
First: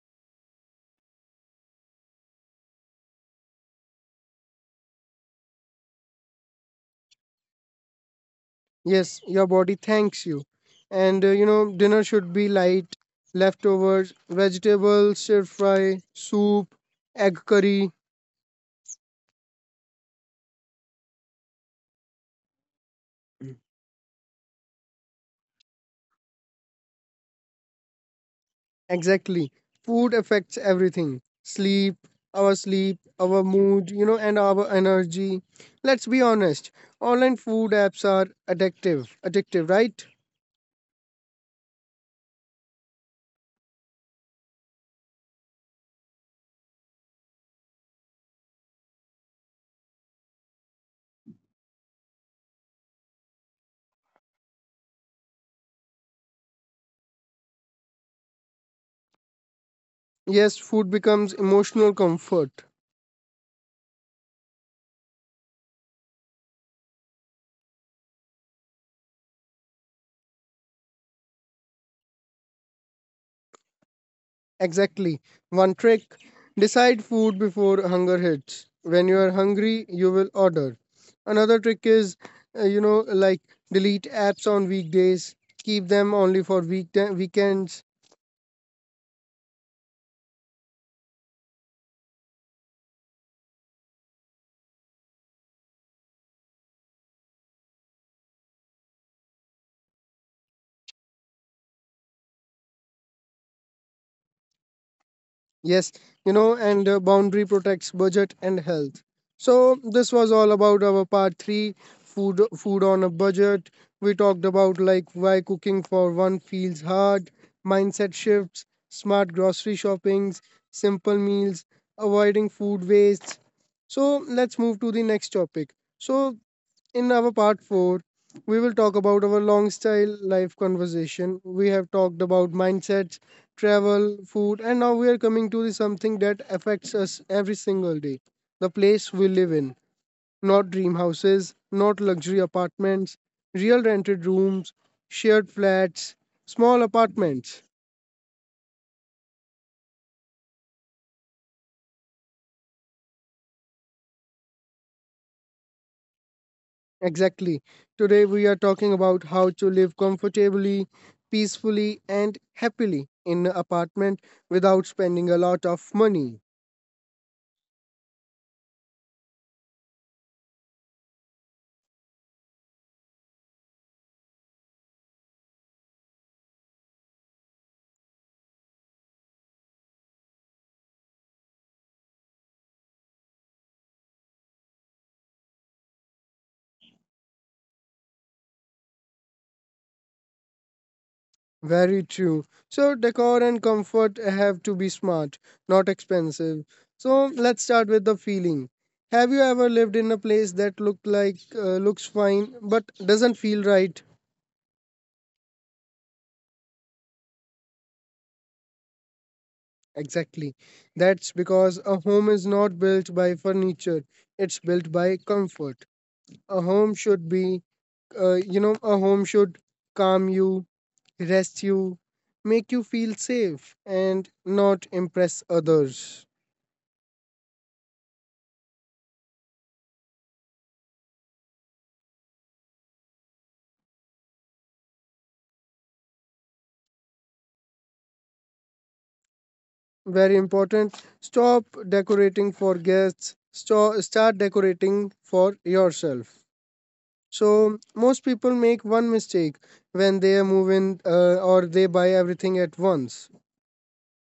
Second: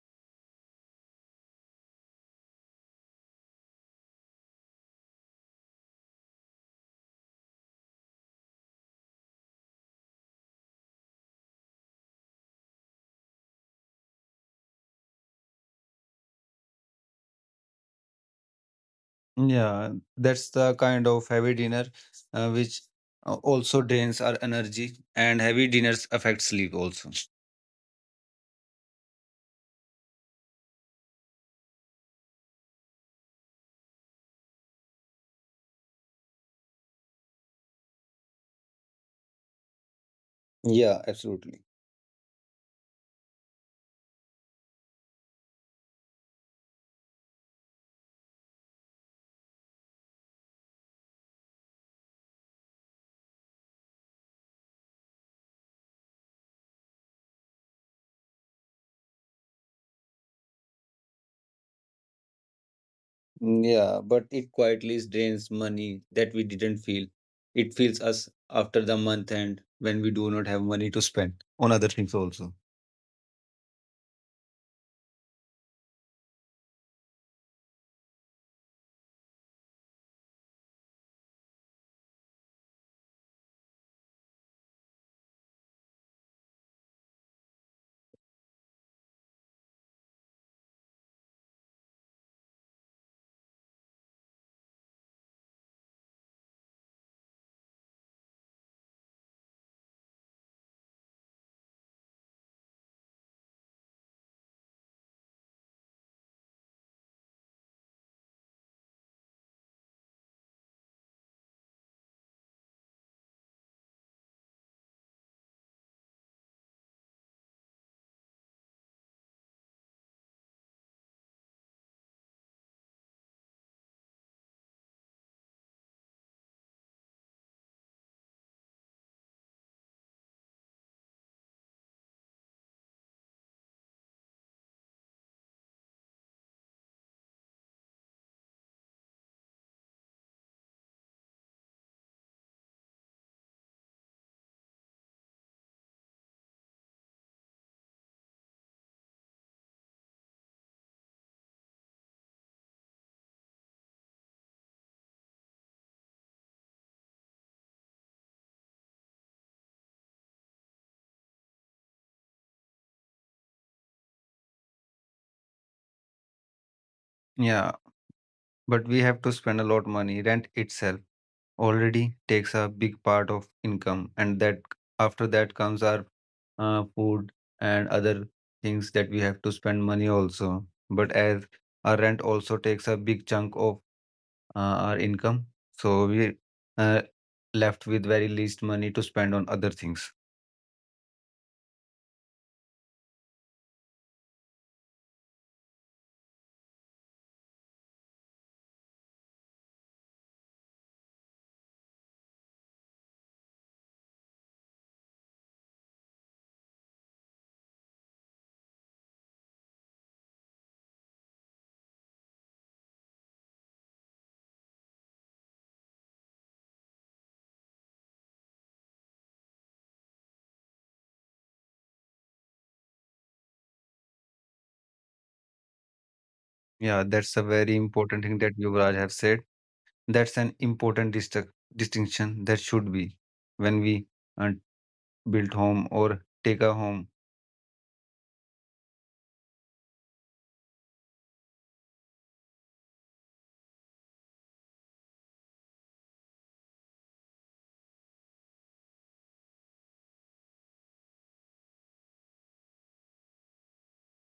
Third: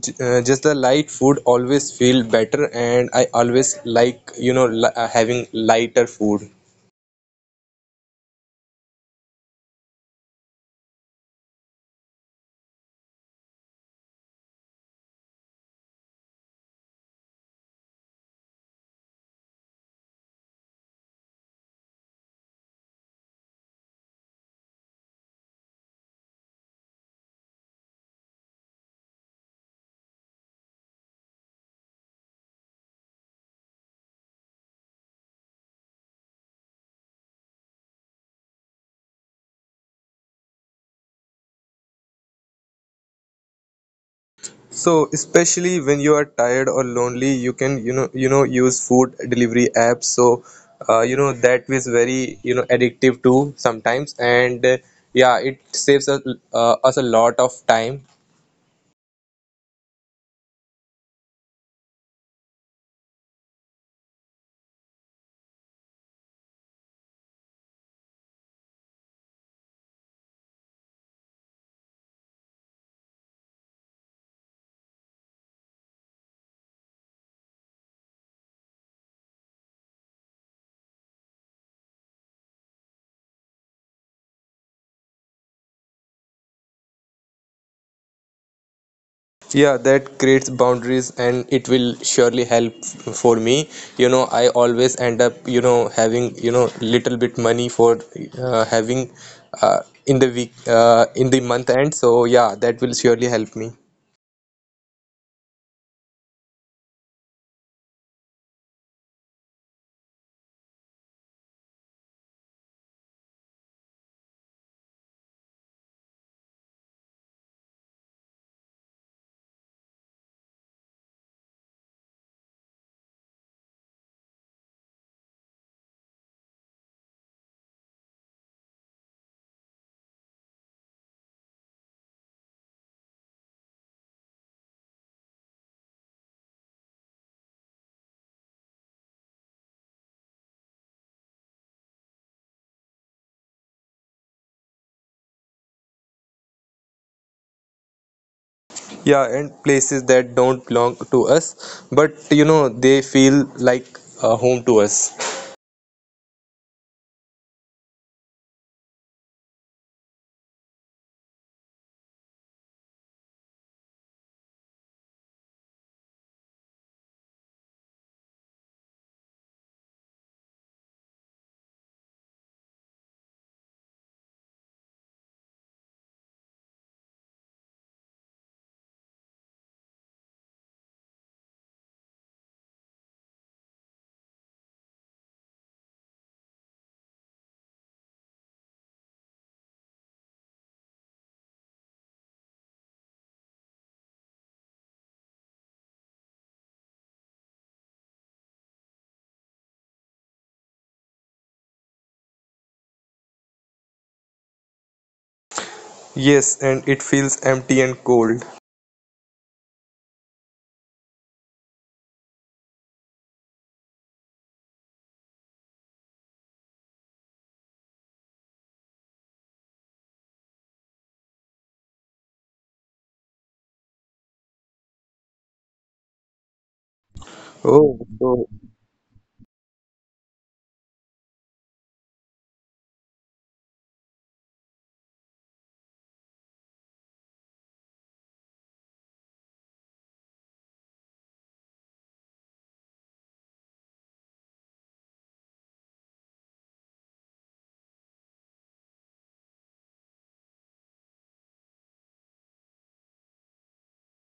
Speaker 2: just the light food always feel better, and I always like, you know, having lighter food.
Speaker 1: Yes, your body thanks you. And, you know, dinner should be light, leftovers, vegetables, stir fry, soup, egg curry.
Speaker 3: Yeah, that's the kind of heavy dinner which also drains our energy, and heavy dinners affect sleep also.
Speaker 1: Exactly. Food affects everything. Sleep, our mood, you know, and our energy. Let's be honest. Online food apps are addictive. Addictive, right?
Speaker 3: Yeah, absolutely.
Speaker 2: So especially when you are tired or lonely, you can you know use food delivery apps. So you know that is very you know addictive too sometimes, and yeah, it saves us, us a lot of time.
Speaker 1: Yes, food becomes emotional comfort.
Speaker 3: Mm, yeah, but it quietly drains money that we didn't feel. It feels us after the month end when we do not have money to spend on other things also.
Speaker 1: Exactly. One trick, decide food before hunger hits. When you are hungry, you will order. Another trick is, uh, you know, like delete apps on weekdays, keep them only for weekends.
Speaker 2: Yeah, that creates boundaries, and it will surely help for me. You know, I always end up you know having you know little bit money for having in the week in the month end. So yeah, that will surely help me.
Speaker 1: Yes, you know, and boundary protects budget and health. So this was all about our part three, food on a budget. We talked about like why cooking for one feels hard, mindset shifts, smart grocery shoppings, simple meals, avoiding food waste. So let's move to the next topic. So in our part 4, we will talk about our long style life conversation. We have talked about mindsets, travel, food, and now we are coming to the something that affects us every single day, the place we live in. Not dream houses, not luxury apartments, real rented rooms, shared flats, small apartments.
Speaker 2: Yeah, and places that don't belong to us, but you know they feel like home to us.
Speaker 1: Exactly. Today we are talking about how to live comfortably, peacefully, and happily in an apartment without spending a lot of money.
Speaker 3: Yeah, but we have to spend a lot money. Rent itself already takes a big part of income, and that after that comes our food and other things that we have to spend money also. But as our rent also takes a big chunk of our income, so we uh, left with very least money to spend on other things.
Speaker 1: Very true. So, decor and comfort have to be smart, not expensive. So, let's start with the feeling. Have you ever lived in a place that looked like looks fine but doesn't feel right?
Speaker 2: Yes, and it feels empty and cold.
Speaker 1: Exactly. That's because a home is not built by furniture, it's built by comfort. A home should be a home should calm you, rest you, make you feel safe, and not impress others.
Speaker 3: Yeah, that's a very
Speaker 2: Oh,
Speaker 3: important thing
Speaker 2: so
Speaker 3: that Yuvraj have said. That's an important distinction that should be when we uh, built home or take a home.
Speaker 1: Very important. Stop decorating for guests. Start decorating for yourself. So most people make one mistake when they move in, or they buy everything at once.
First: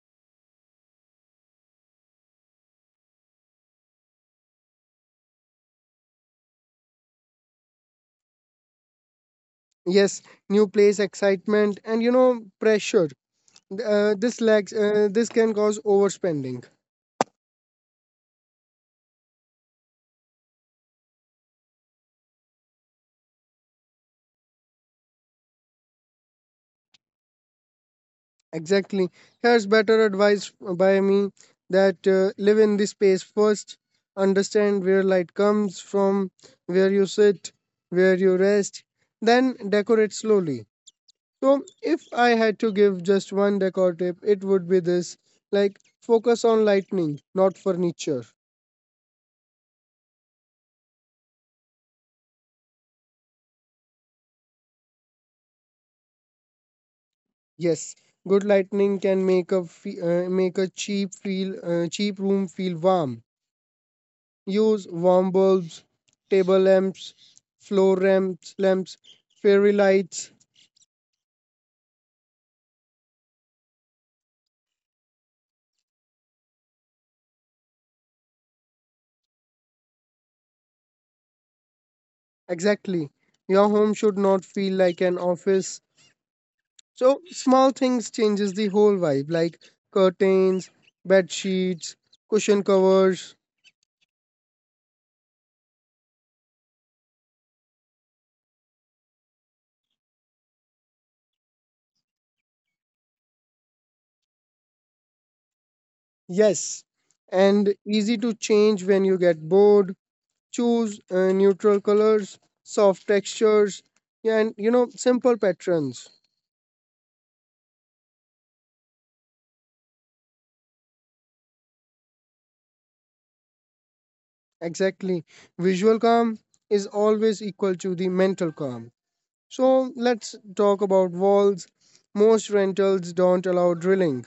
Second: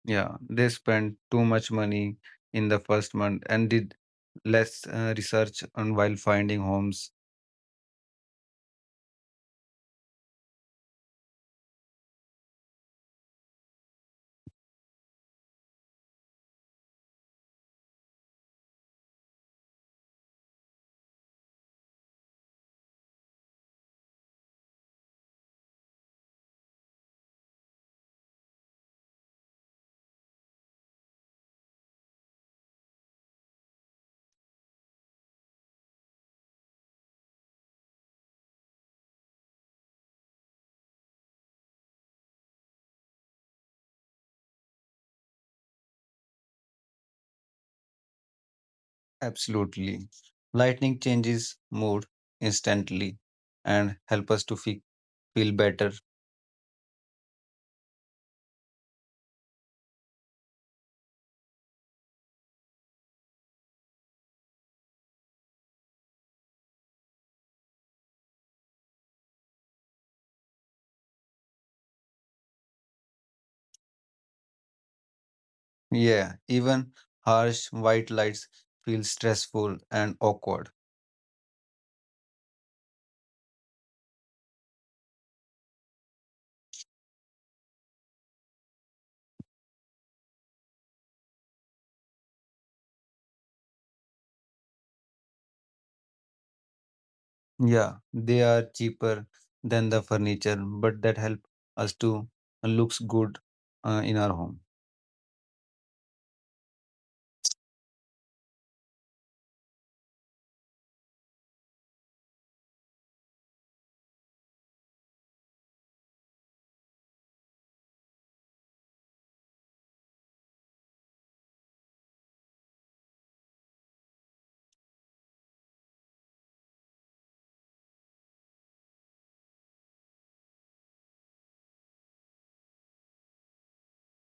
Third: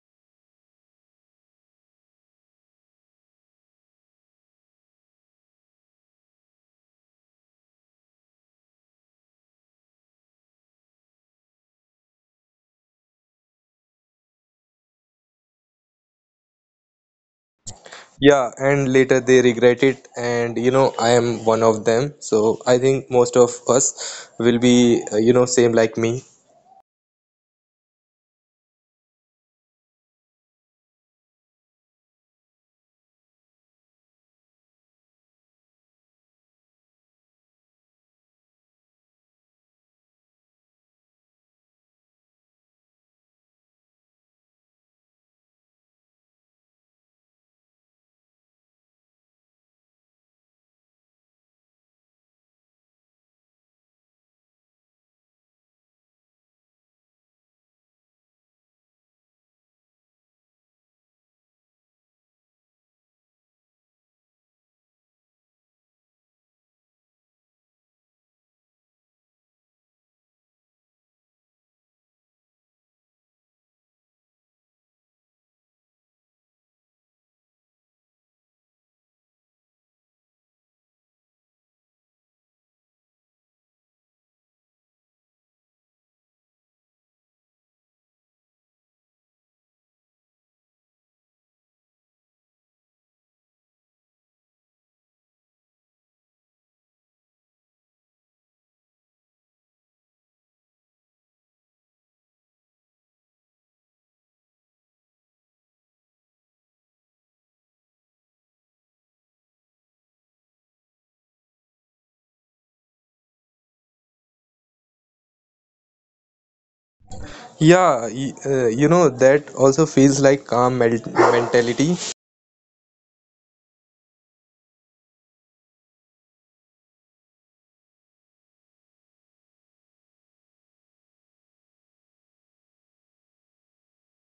Speaker 3: Yeah, they spent too much money in the first month and did less research on while finding homes.
Speaker 1: Yes, new place, excitement, and, you know, pressure. This lags. This can cause overspending.
Speaker 2: yeah, and later they regret it, and you know I am one of them, so I think most of us will be you know same like me.
Speaker 1: Exactly. Here's better advice by me, that live in the space first, understand where light comes from, where you sit, where you rest, then decorate slowly. So, if I had to give just one decor tip, it would be this, like focus on lightning, not furniture.
Speaker 3: Absolutely. Lightning changes mood instantly and help us to feel better.
Speaker 1: Yes, good lightning can make a cheap room feel warm. Use warm bulbs, table lamps, floor lamps, lamps, fairy lights.
Speaker 3: Yeah, even harsh white lights feel stressful and awkward.
Speaker 1: Exactly. Your home should not feel like an office. So small things changes the whole vibe, like curtains, bed sheets, cushion covers.
Speaker 3: Yeah, they are cheaper than the furniture, but that help us to looks good in our home.
Speaker 1: Yes, and easy to change when you get bored. Choose neutral colors, soft textures, and, you know, simple patterns.
Speaker 2: Yeah, you know that also feels like calm mentality.
Speaker 1: Exactly. Visual calm is always equal to the mental calm. So let's talk about walls. Most rentals don't allow drilling,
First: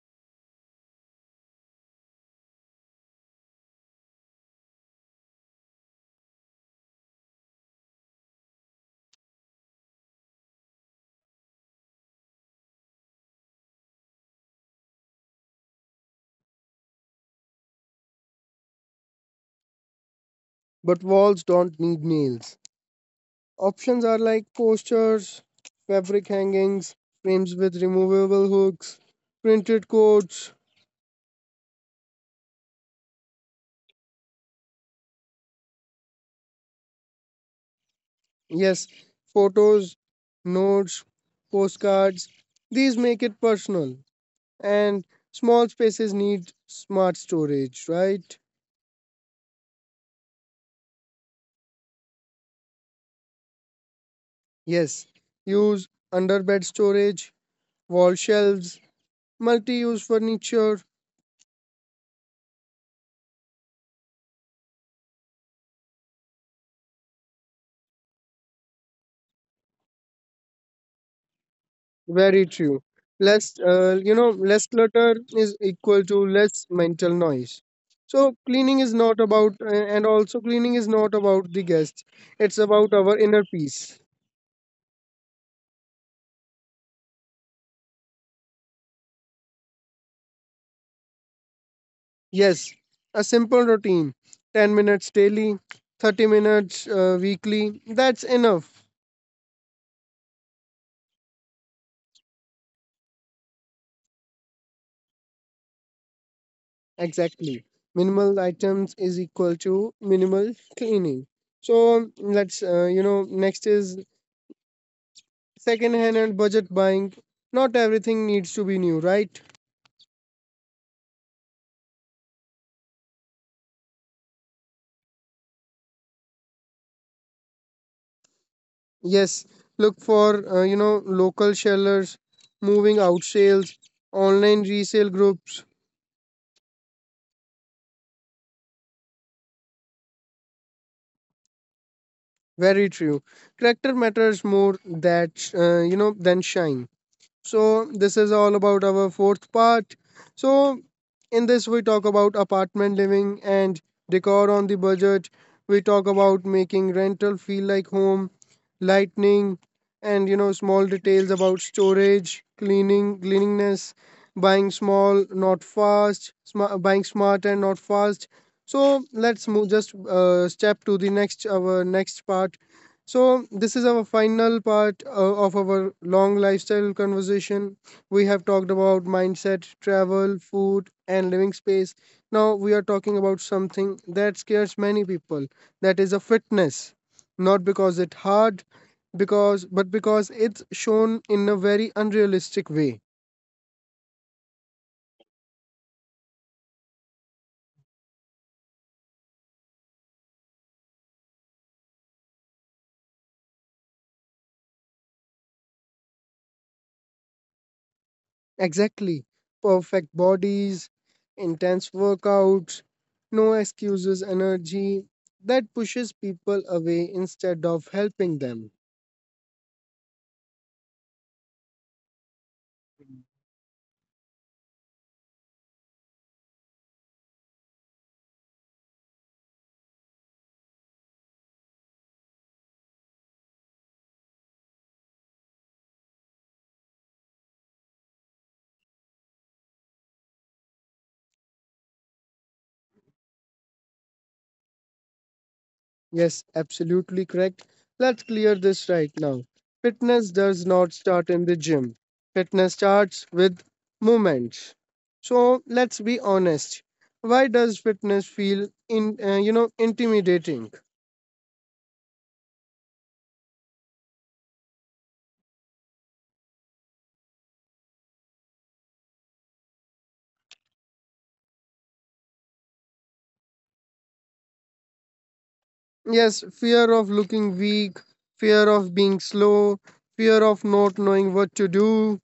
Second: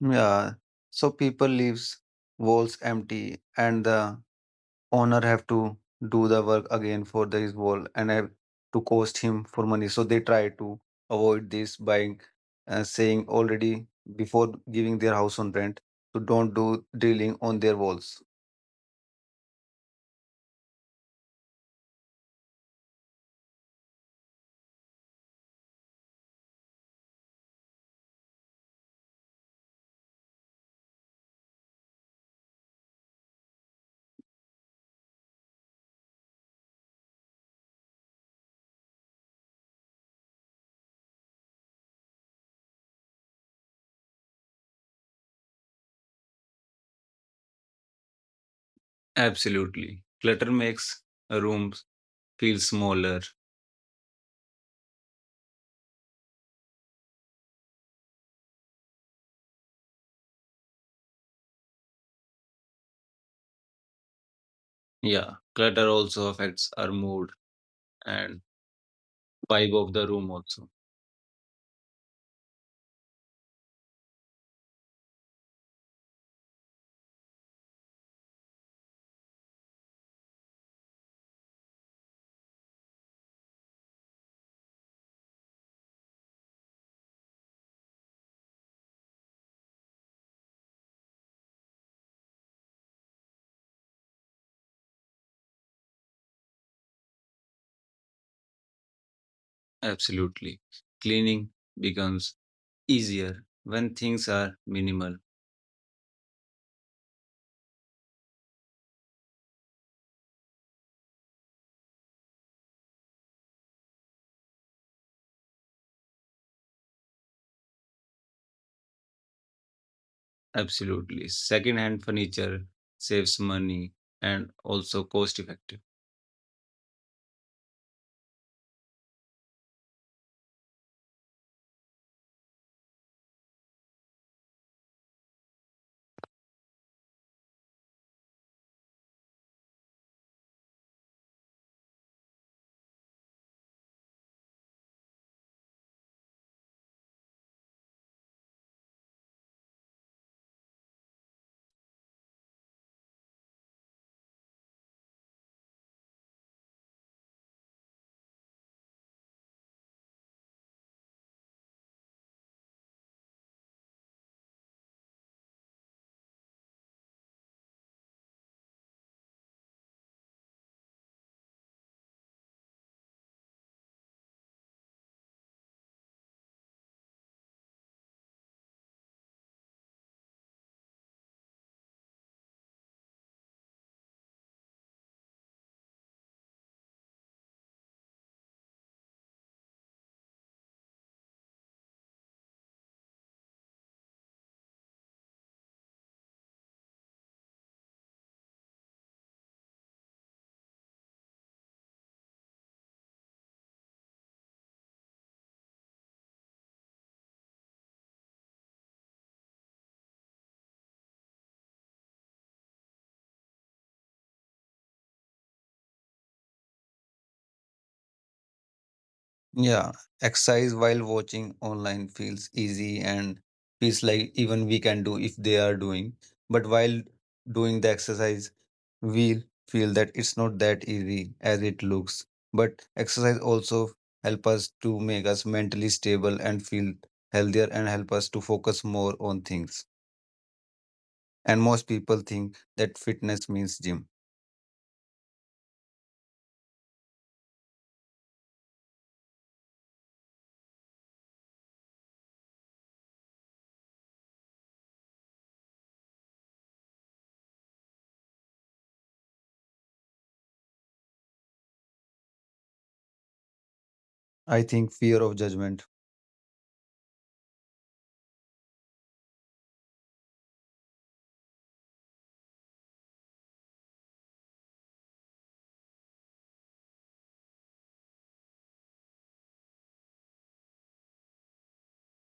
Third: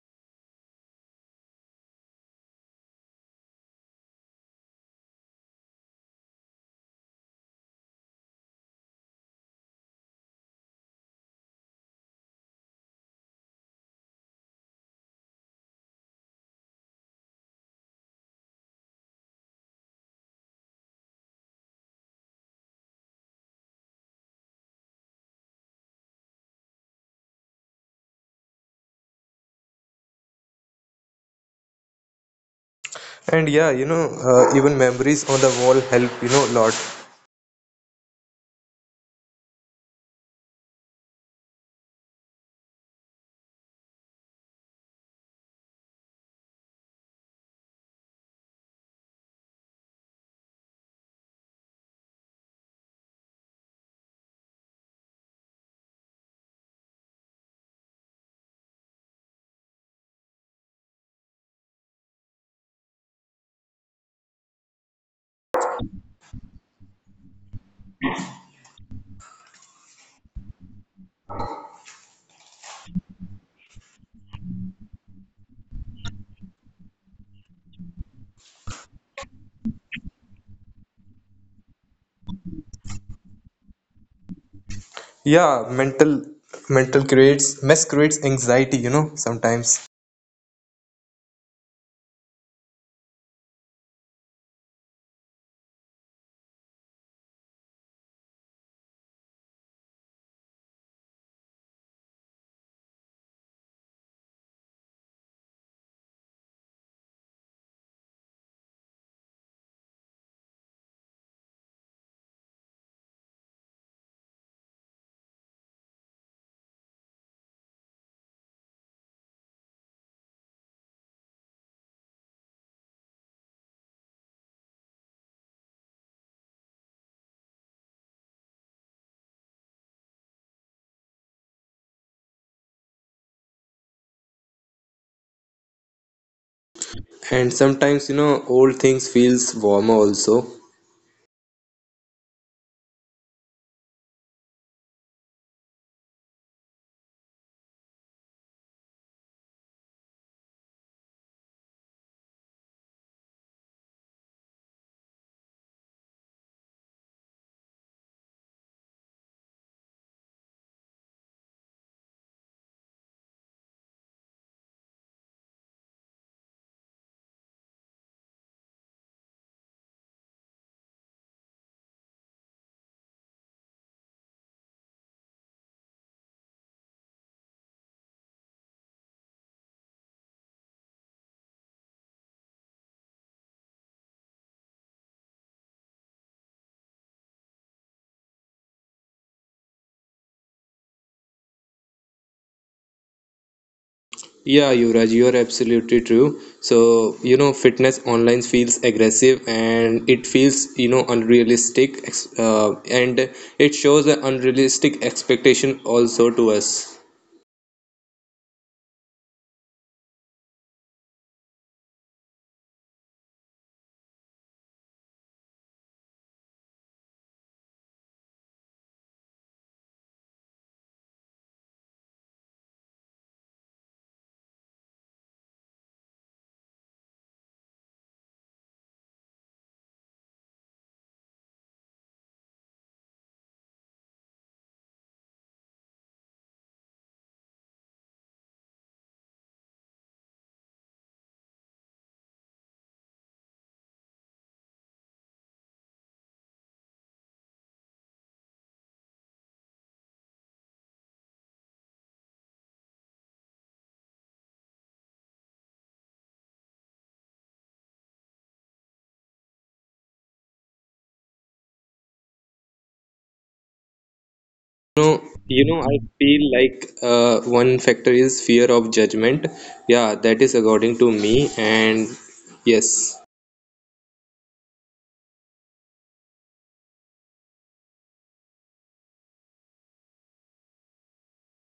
Speaker 3: Yeah, so people leaves walls empty, and the owner have to do the work again for the, his wall, and have to cost him for money. So they try to avoid this by saying already before giving their house on rent, so don't do drilling on their walls.
Speaker 1: but walls don't need nails. Options are like posters, fabric hangings, frames with removable hooks, printed codes,
Speaker 2: And yeah you know, even memories on the wall help you know a lot.
Speaker 1: yes, photos, notes, postcards. These make it personal, and small spaces need smart storage, right?
Speaker 3: Absolutely. Clutter makes a room feel smaller.
Speaker 1: Yes, use underbed storage, wall shelves, multi-use furniture.
Speaker 3: Yeah. Clutter also affects our mood and vibe of the room also.
Speaker 1: Very true. Less, less clutter is equal to less mental noise. So cleaning is not about, and also cleaning is not about the guests. It's about our inner peace.
Speaker 2: Yeah, mental creates mess, creates anxiety you know sometimes.
Speaker 1: Yes, a simple routine, 10 minutes daily, 30 minutes weekly. That's enough.
Speaker 3: Absolutely. Cleaning becomes easier when things are minimal.
Speaker 1: Exactly. Minimal items is equal to minimal cleaning. So next is second hand and budget buying. Not everything needs to be new, right?
Speaker 3: Absolutely. Second hand furniture saves money and also cost effective.
Speaker 1: Yes. Look for, local sellers, moving out sales, online resale groups.
Speaker 2: And sometimes you know old things feels warmer also.
Speaker 1: Very true. Character matters more that, than shine. So, this is all about our fourth part. So, in this, we talk about apartment living and decor on the budget. We talk about making rental feel like home, lightning, and, you know, small details about storage, cleaning, cleanliness, buying small, not fast, smart, buying smart and not fast. So, let's move just step to the next, our next part. So, this is our final part, of our long lifestyle conversation. We have talked about mindset, travel, food, and living space. Now, we are talking about something that scares many people, that is a fitness. Not because it's hard, because but because it's shown in a very unrealistic way.
Speaker 2: Yeah, Yuvraj, you are absolutely true, so you know fitness online feels aggressive and it feels you know unrealistic and it shows an unrealistic expectation also to us.
Speaker 1: Exactly. Perfect bodies, intense workouts, no excuses energy that pushes people away instead of helping them.
Speaker 3: Yeah, exercise while watching online feels easy and feels like even we can do if they are doing. But while doing the exercise, we feel that it's not that easy as it looks. But exercise also help us to make us mentally stable and feel healthier and help us to focus more on things. And most people think that fitness means gym.
Speaker 1: Yes, absolutely correct. Let's clear this right now. Fitness does not start in the gym, fitness starts with movement. So let's be honest. Why does fitness feel in you know intimidating?
Speaker 3: I think
Speaker 2: You know,
Speaker 3: fear of
Speaker 2: you know
Speaker 3: judgment,
Speaker 2: I feel like, uh, one factor is fear of judgment. Yeah, that is according to me, and yes.
Speaker 1: Yes, fear of looking weak, fear of being slow, fear of not knowing what to do.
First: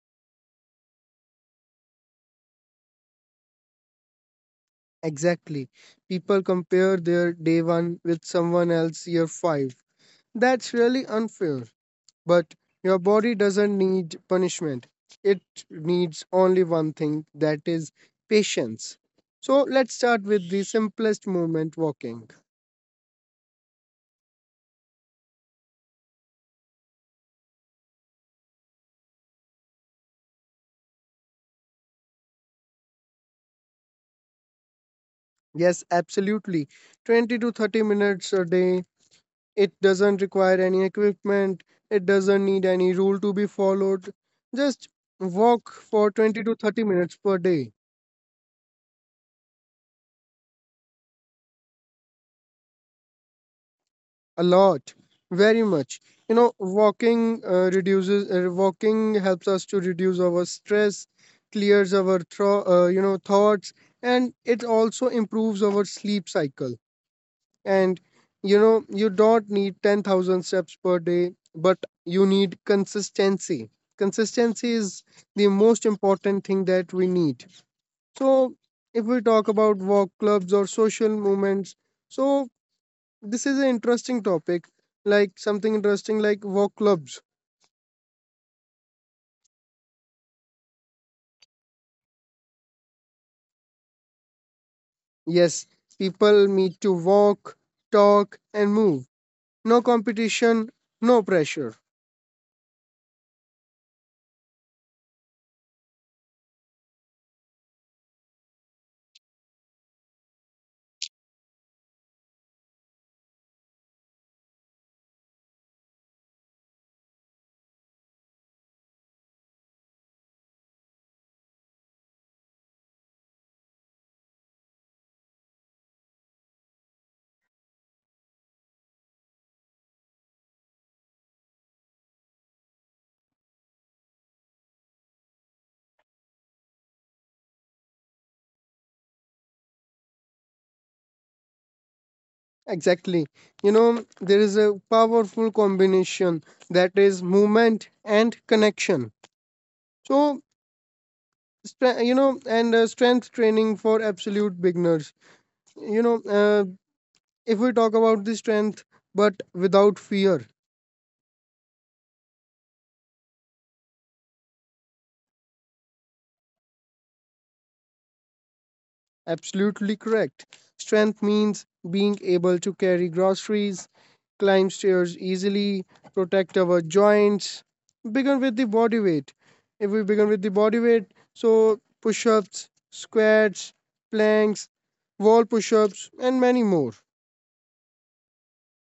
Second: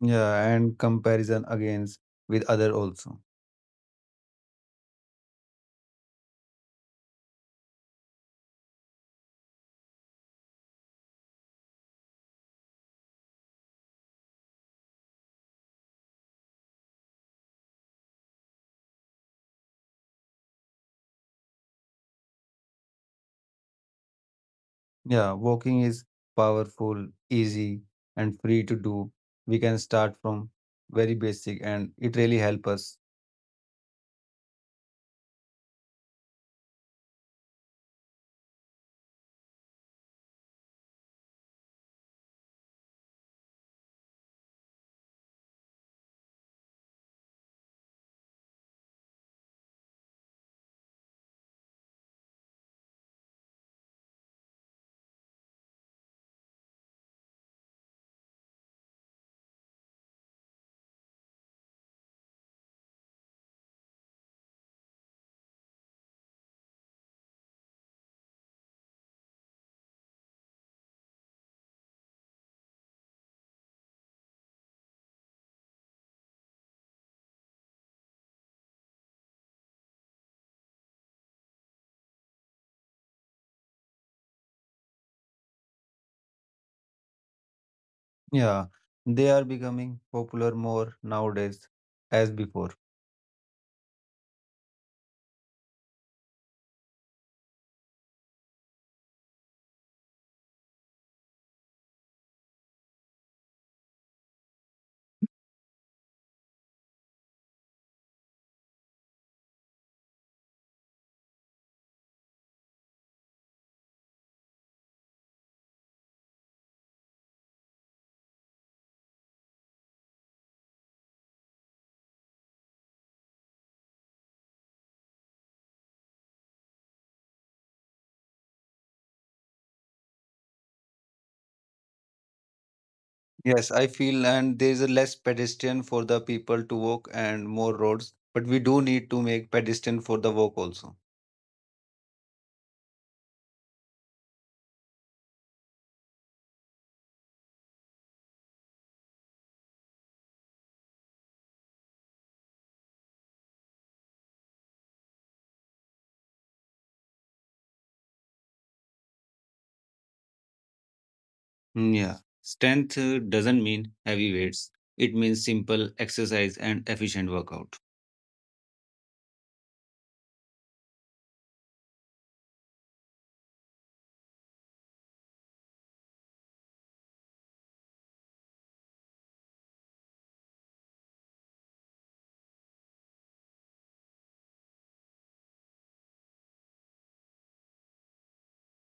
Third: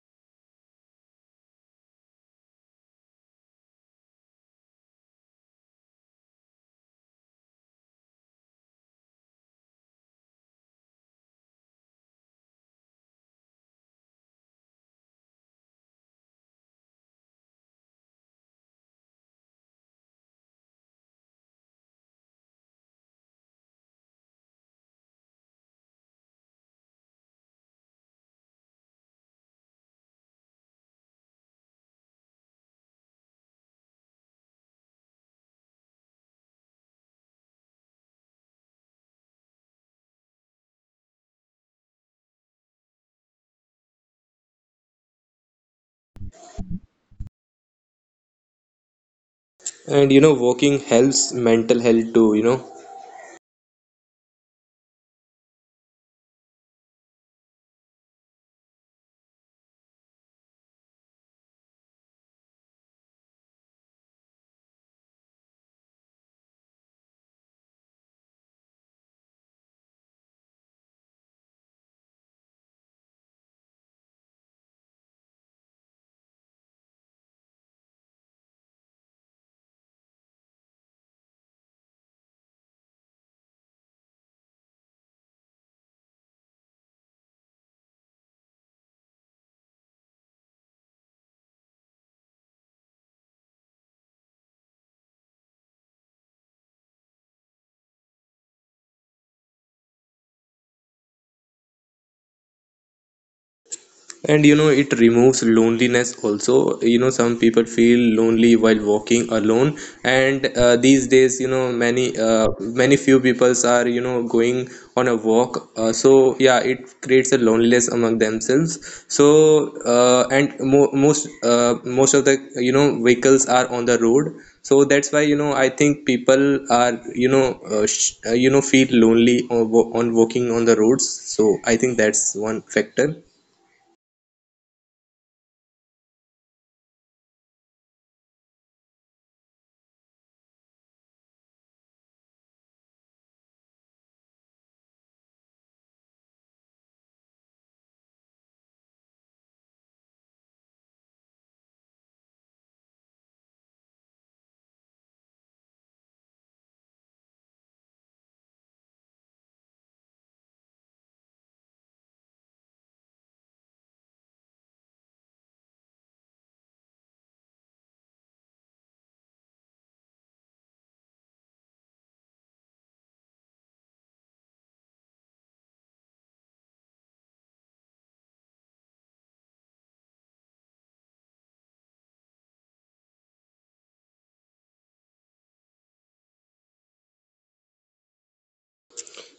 Speaker 3: yeah, and comparison against with other also.
Speaker 1: Exactly. People compare their day one with someone else year five. That's really unfair. But your body doesn't need punishment, it needs only one thing, that is patience. So let's start with the simplest movement walking.
Speaker 3: Yeah, walking is powerful, easy, and free to do. We can start from very basic, and it really help us.
Speaker 1: Yes, absolutely. 20 to 30 minutes a day. It doesn't require any equipment, it doesn't need any rule to be followed. Just walk for 20 to 30 minutes per day.
Speaker 2: And you know walking helps mental health too, you know.
Speaker 1: A lot, very much. You know, walking helps us to reduce our stress, clears our thoughts, and it also improves our sleep cycle. And you know, you don't need 10,000 steps per day, but you need consistency. Consistency is the most important thing that we need. So, if we talk about walk clubs or social movements, so this is an interesting topic, like something interesting like walk clubs.
Speaker 3: Yeah, they are becoming popular more nowadays as before.
Speaker 1: Yes, people need to walk, talk, and move. No competition, no pressure.
Speaker 2: And you know it removes loneliness also, you know some people feel lonely while walking alone. And these days you know many few peoples are you know going on a walk. So yeah, it creates a loneliness among themselves. So and mo- most most of the you know vehicles are on the road, so that's why you know I think people are you know you know feel lonely on, on walking on the roads, so I think that's one factor.
Speaker 3: Yes, I feel, and there is a less pedestrian for the people to walk and more roads. But we do need to make pedestrian for the walk also.
Speaker 1: Exactly. You know, there is a powerful combination, that is movement and connection. So, stre- you know, and strength training for absolute beginners. You know, if we talk about the strength, but without fear.
Speaker 3: Mm, yeah, strength doesn't mean heavy weights. It means simple exercise and efficient workout.
Speaker 1: Absolutely correct. Strength means being able to carry groceries, climb stairs easily, protect our joints. Begin with the body weight. If we begin with the body weight, so push ups, squats, planks, wall push ups, and many more.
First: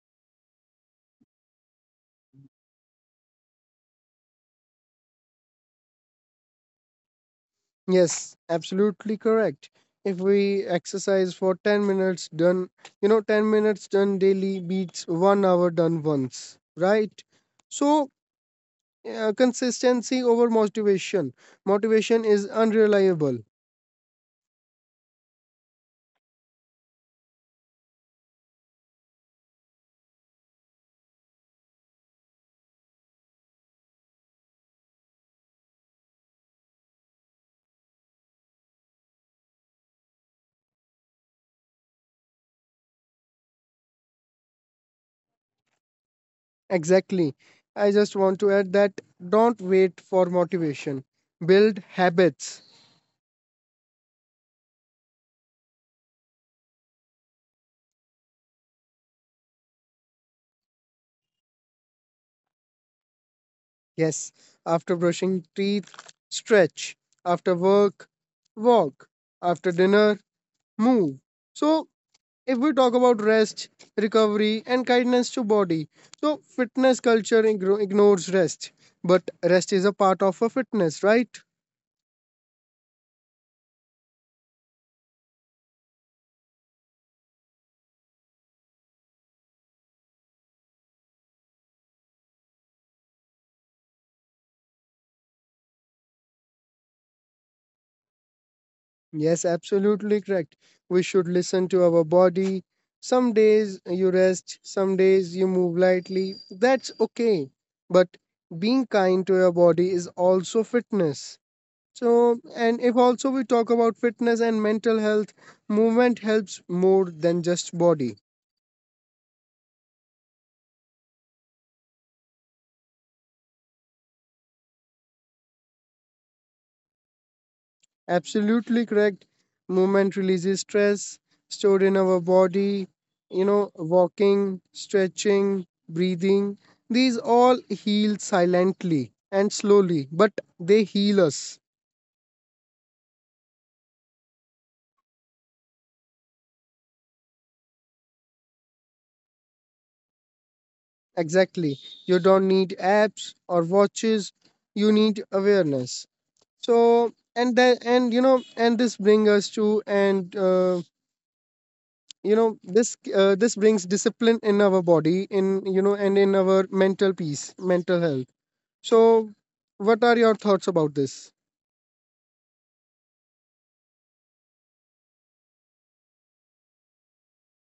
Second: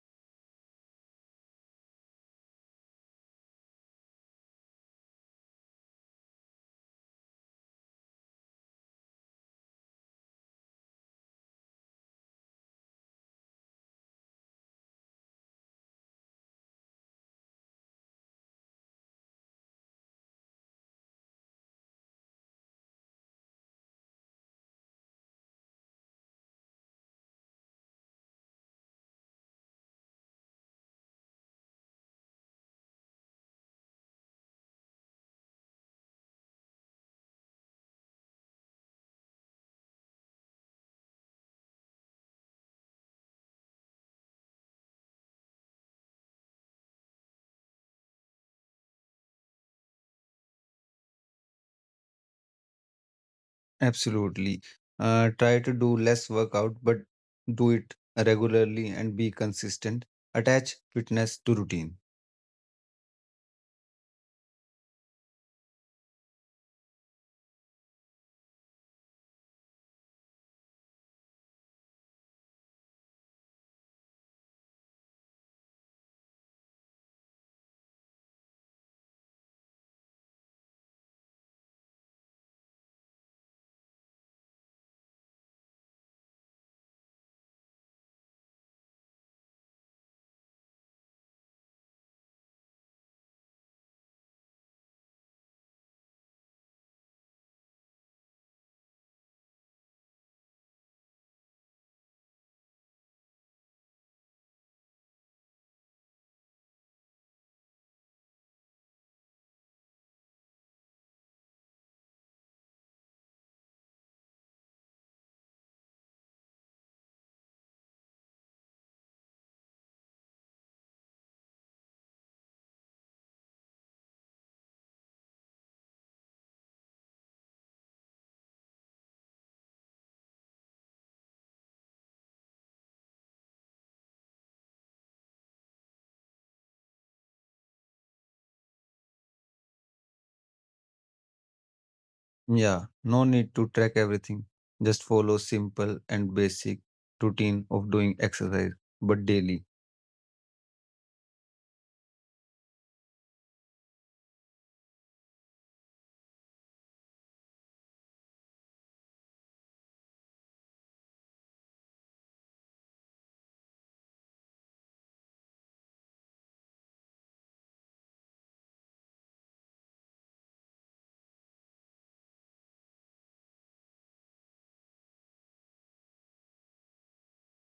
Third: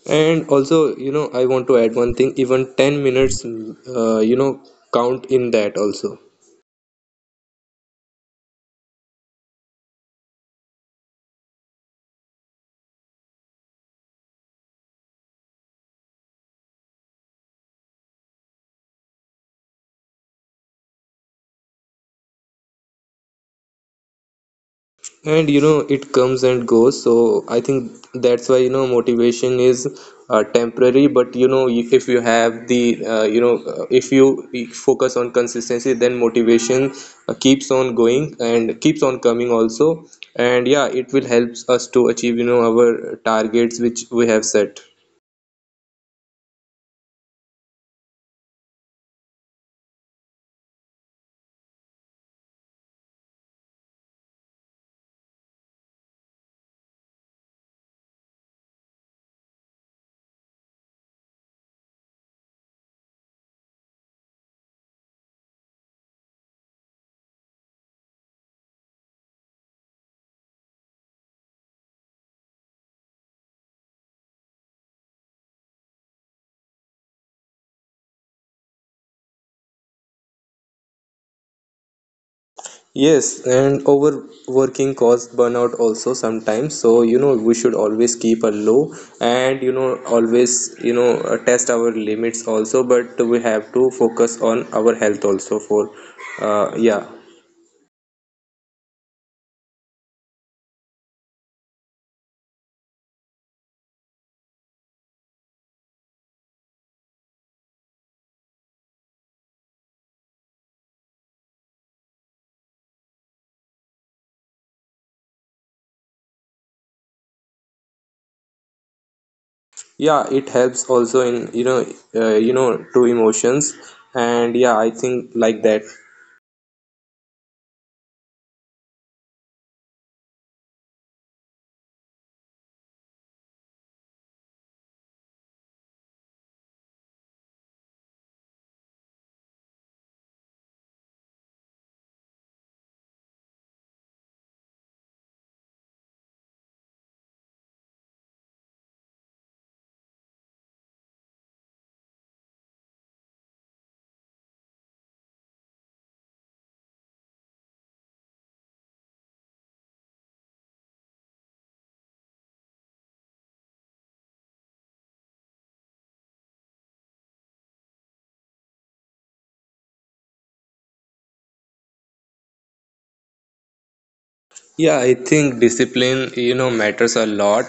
Speaker 2: And also, you know, I want to add one thing, even 10 minutes, you know, count in that also.
Speaker 1: Yes, absolutely correct. If we exercise for 10 minutes done, you know, 10 minutes done daily beats 1 hour done once, right? So, consistency over motivation. Motivation is unreliable.
Speaker 2: And you know, it comes and goes, so I think that's why, you know, motivation is temporary, but you know, if you have the, you know, if you focus on consistency, then motivation keeps on going and keeps on coming also. And yeah, it will help us to achieve, you know, our targets which we have set.
Speaker 1: Exactly. I just want to add that, don't wait for motivation, build habits.
Speaker 3: Absolutely. Try to do less workout, but do it regularly and be consistent. Attach fitness to routine.
Speaker 1: Yes, after brushing teeth, stretch. After work, walk. After dinner, move. So if we talk about rest, recovery and kindness to body, so fitness culture ignores rest, but rest is a part of a fitness, right?
Speaker 2: Yes, and overworking cause burnout also sometimes. So, you know, we should always keep a low and, you know, always, you know, test our limits also. But we have to focus on our health also for, yeah.
Speaker 1: Yes, absolutely correct. We should listen to our body. Some days you rest, some days you move lightly. That's okay. But being kind to your body is also fitness. So, and if also we talk about fitness and mental health, movement helps more than just body.
Speaker 2: Yeah, it helps also in, you know, to emotions. And yeah, I think like that.
Speaker 1: Absolutely correct. Movement releases stress stored in our body. You know, walking, stretching, breathing, these all heal silently and slowly, but they heal us.
Speaker 3: Yeah, no need to track everything. Just follow simple and basic routine of doing exercise, but daily.
Speaker 1: Exactly. You don't need apps or watches, you need awareness. So, and that, and you know, and this brings us to, and you know, this this brings discipline in our body, and in our mental peace, mental health. So, what are your thoughts about this?
Speaker 2: Yeah, I think discipline, you know, matters a lot.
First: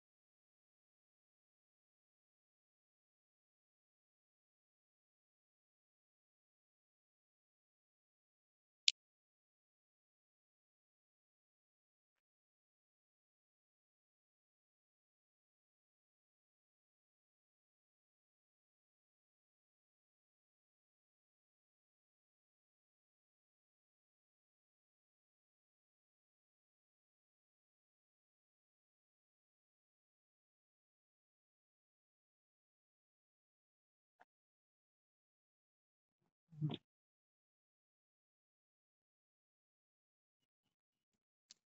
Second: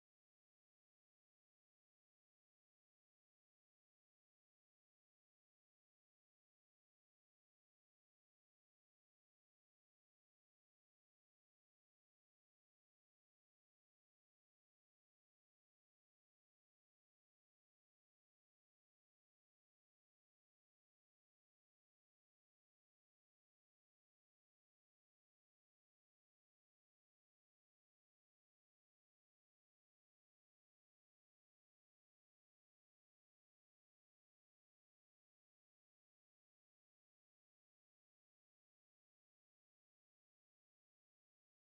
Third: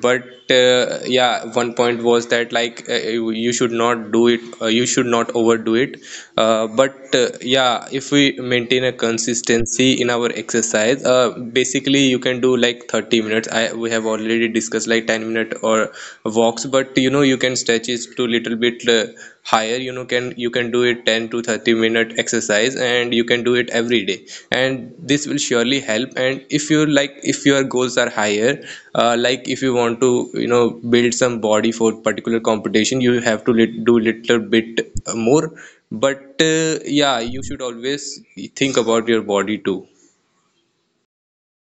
Speaker 2: But yeah, one point was that like you should not do it, you should not overdo it. But yeah, if we maintain a consistency in our exercise, basically you can do like 30 minutes. I we have already discussed like 10 minute or walks, but you know you can stretch it to little bit higher you know can you can do it 10 to 30 minute exercise, and you can do it every day, and this will surely help. And if you like if your goals are higher, like if you want to you know build some body for particular competition, you have to do little bit more. But yeah, you should always think about your body too.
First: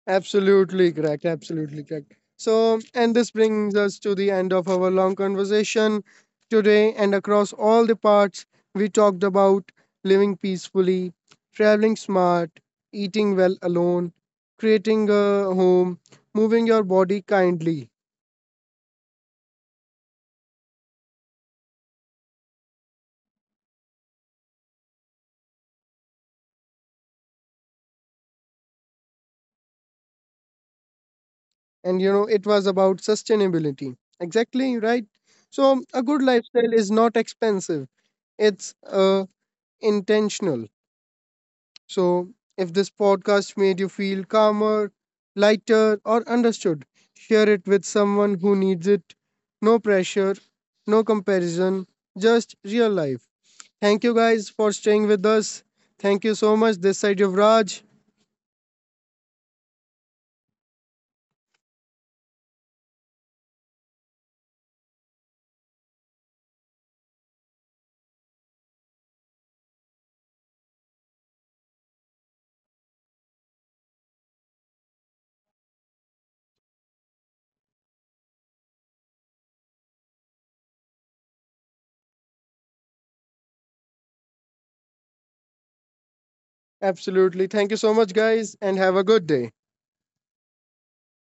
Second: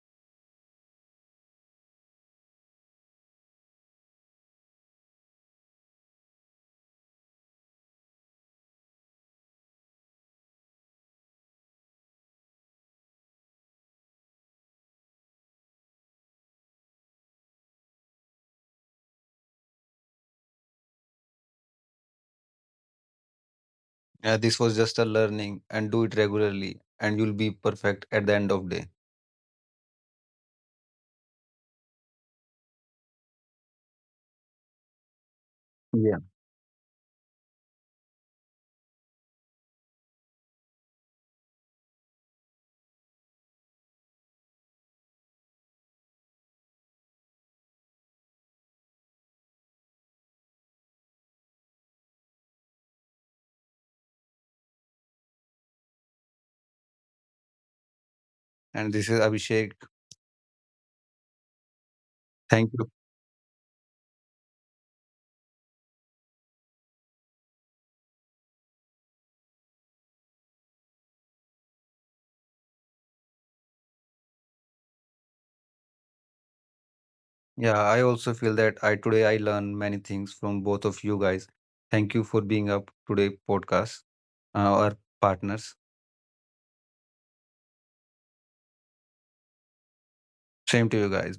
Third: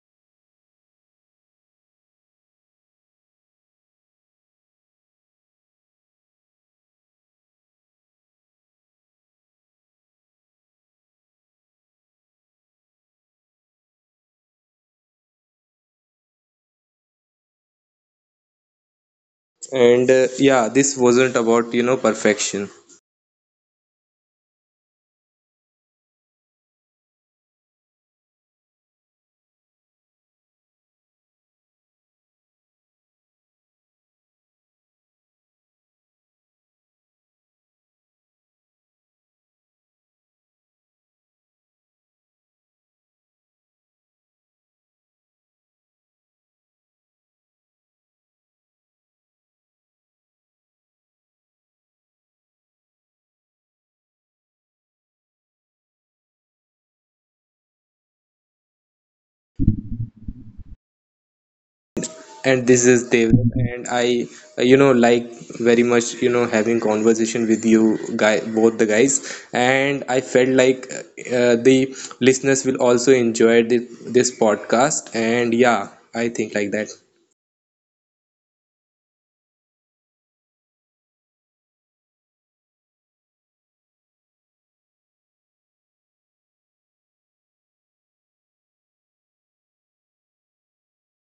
Speaker 1: Absolutely correct. Absolutely correct. So, and this brings us to the end of our long conversation today. And across all the parts, we talked about living peacefully, traveling smart, eating well alone, creating a home, moving your body kindly.
Speaker 2: And yeah, this wasn't about you know perfection.
Speaker 3: Yeah, this was just a learning and do it regularly, and you'll be perfect at the end of day.
Speaker 1: And you know, it was about sustainability. Exactly, right? So, a
Speaker 3: Yeah.
Speaker 1: good lifestyle is not expensive, it's intentional. So, if this podcast made you feel calmer, lighter, or understood, share it with someone who needs it. No pressure, no comparison, just real life. Thank you guys for staying with us. Thank you so much. This side of Raj.
Speaker 3: And this is Abhishek.
Speaker 2: And
Speaker 3: Thank
Speaker 2: this
Speaker 3: you.
Speaker 2: is Dev. And I, you know, like very much you know having conversation with you guy both the guys, and I felt like the listeners will also enjoy this, this podcast, and yeah, I think like that.
Speaker 3: Yeah, I also feel that I today I learned many things from both of you guys. Thank you for being up today podcast, our partners.
Speaker 1: Absolutely. Thank you so much, guys, and have a good day.
Speaker 3: Same to you guys.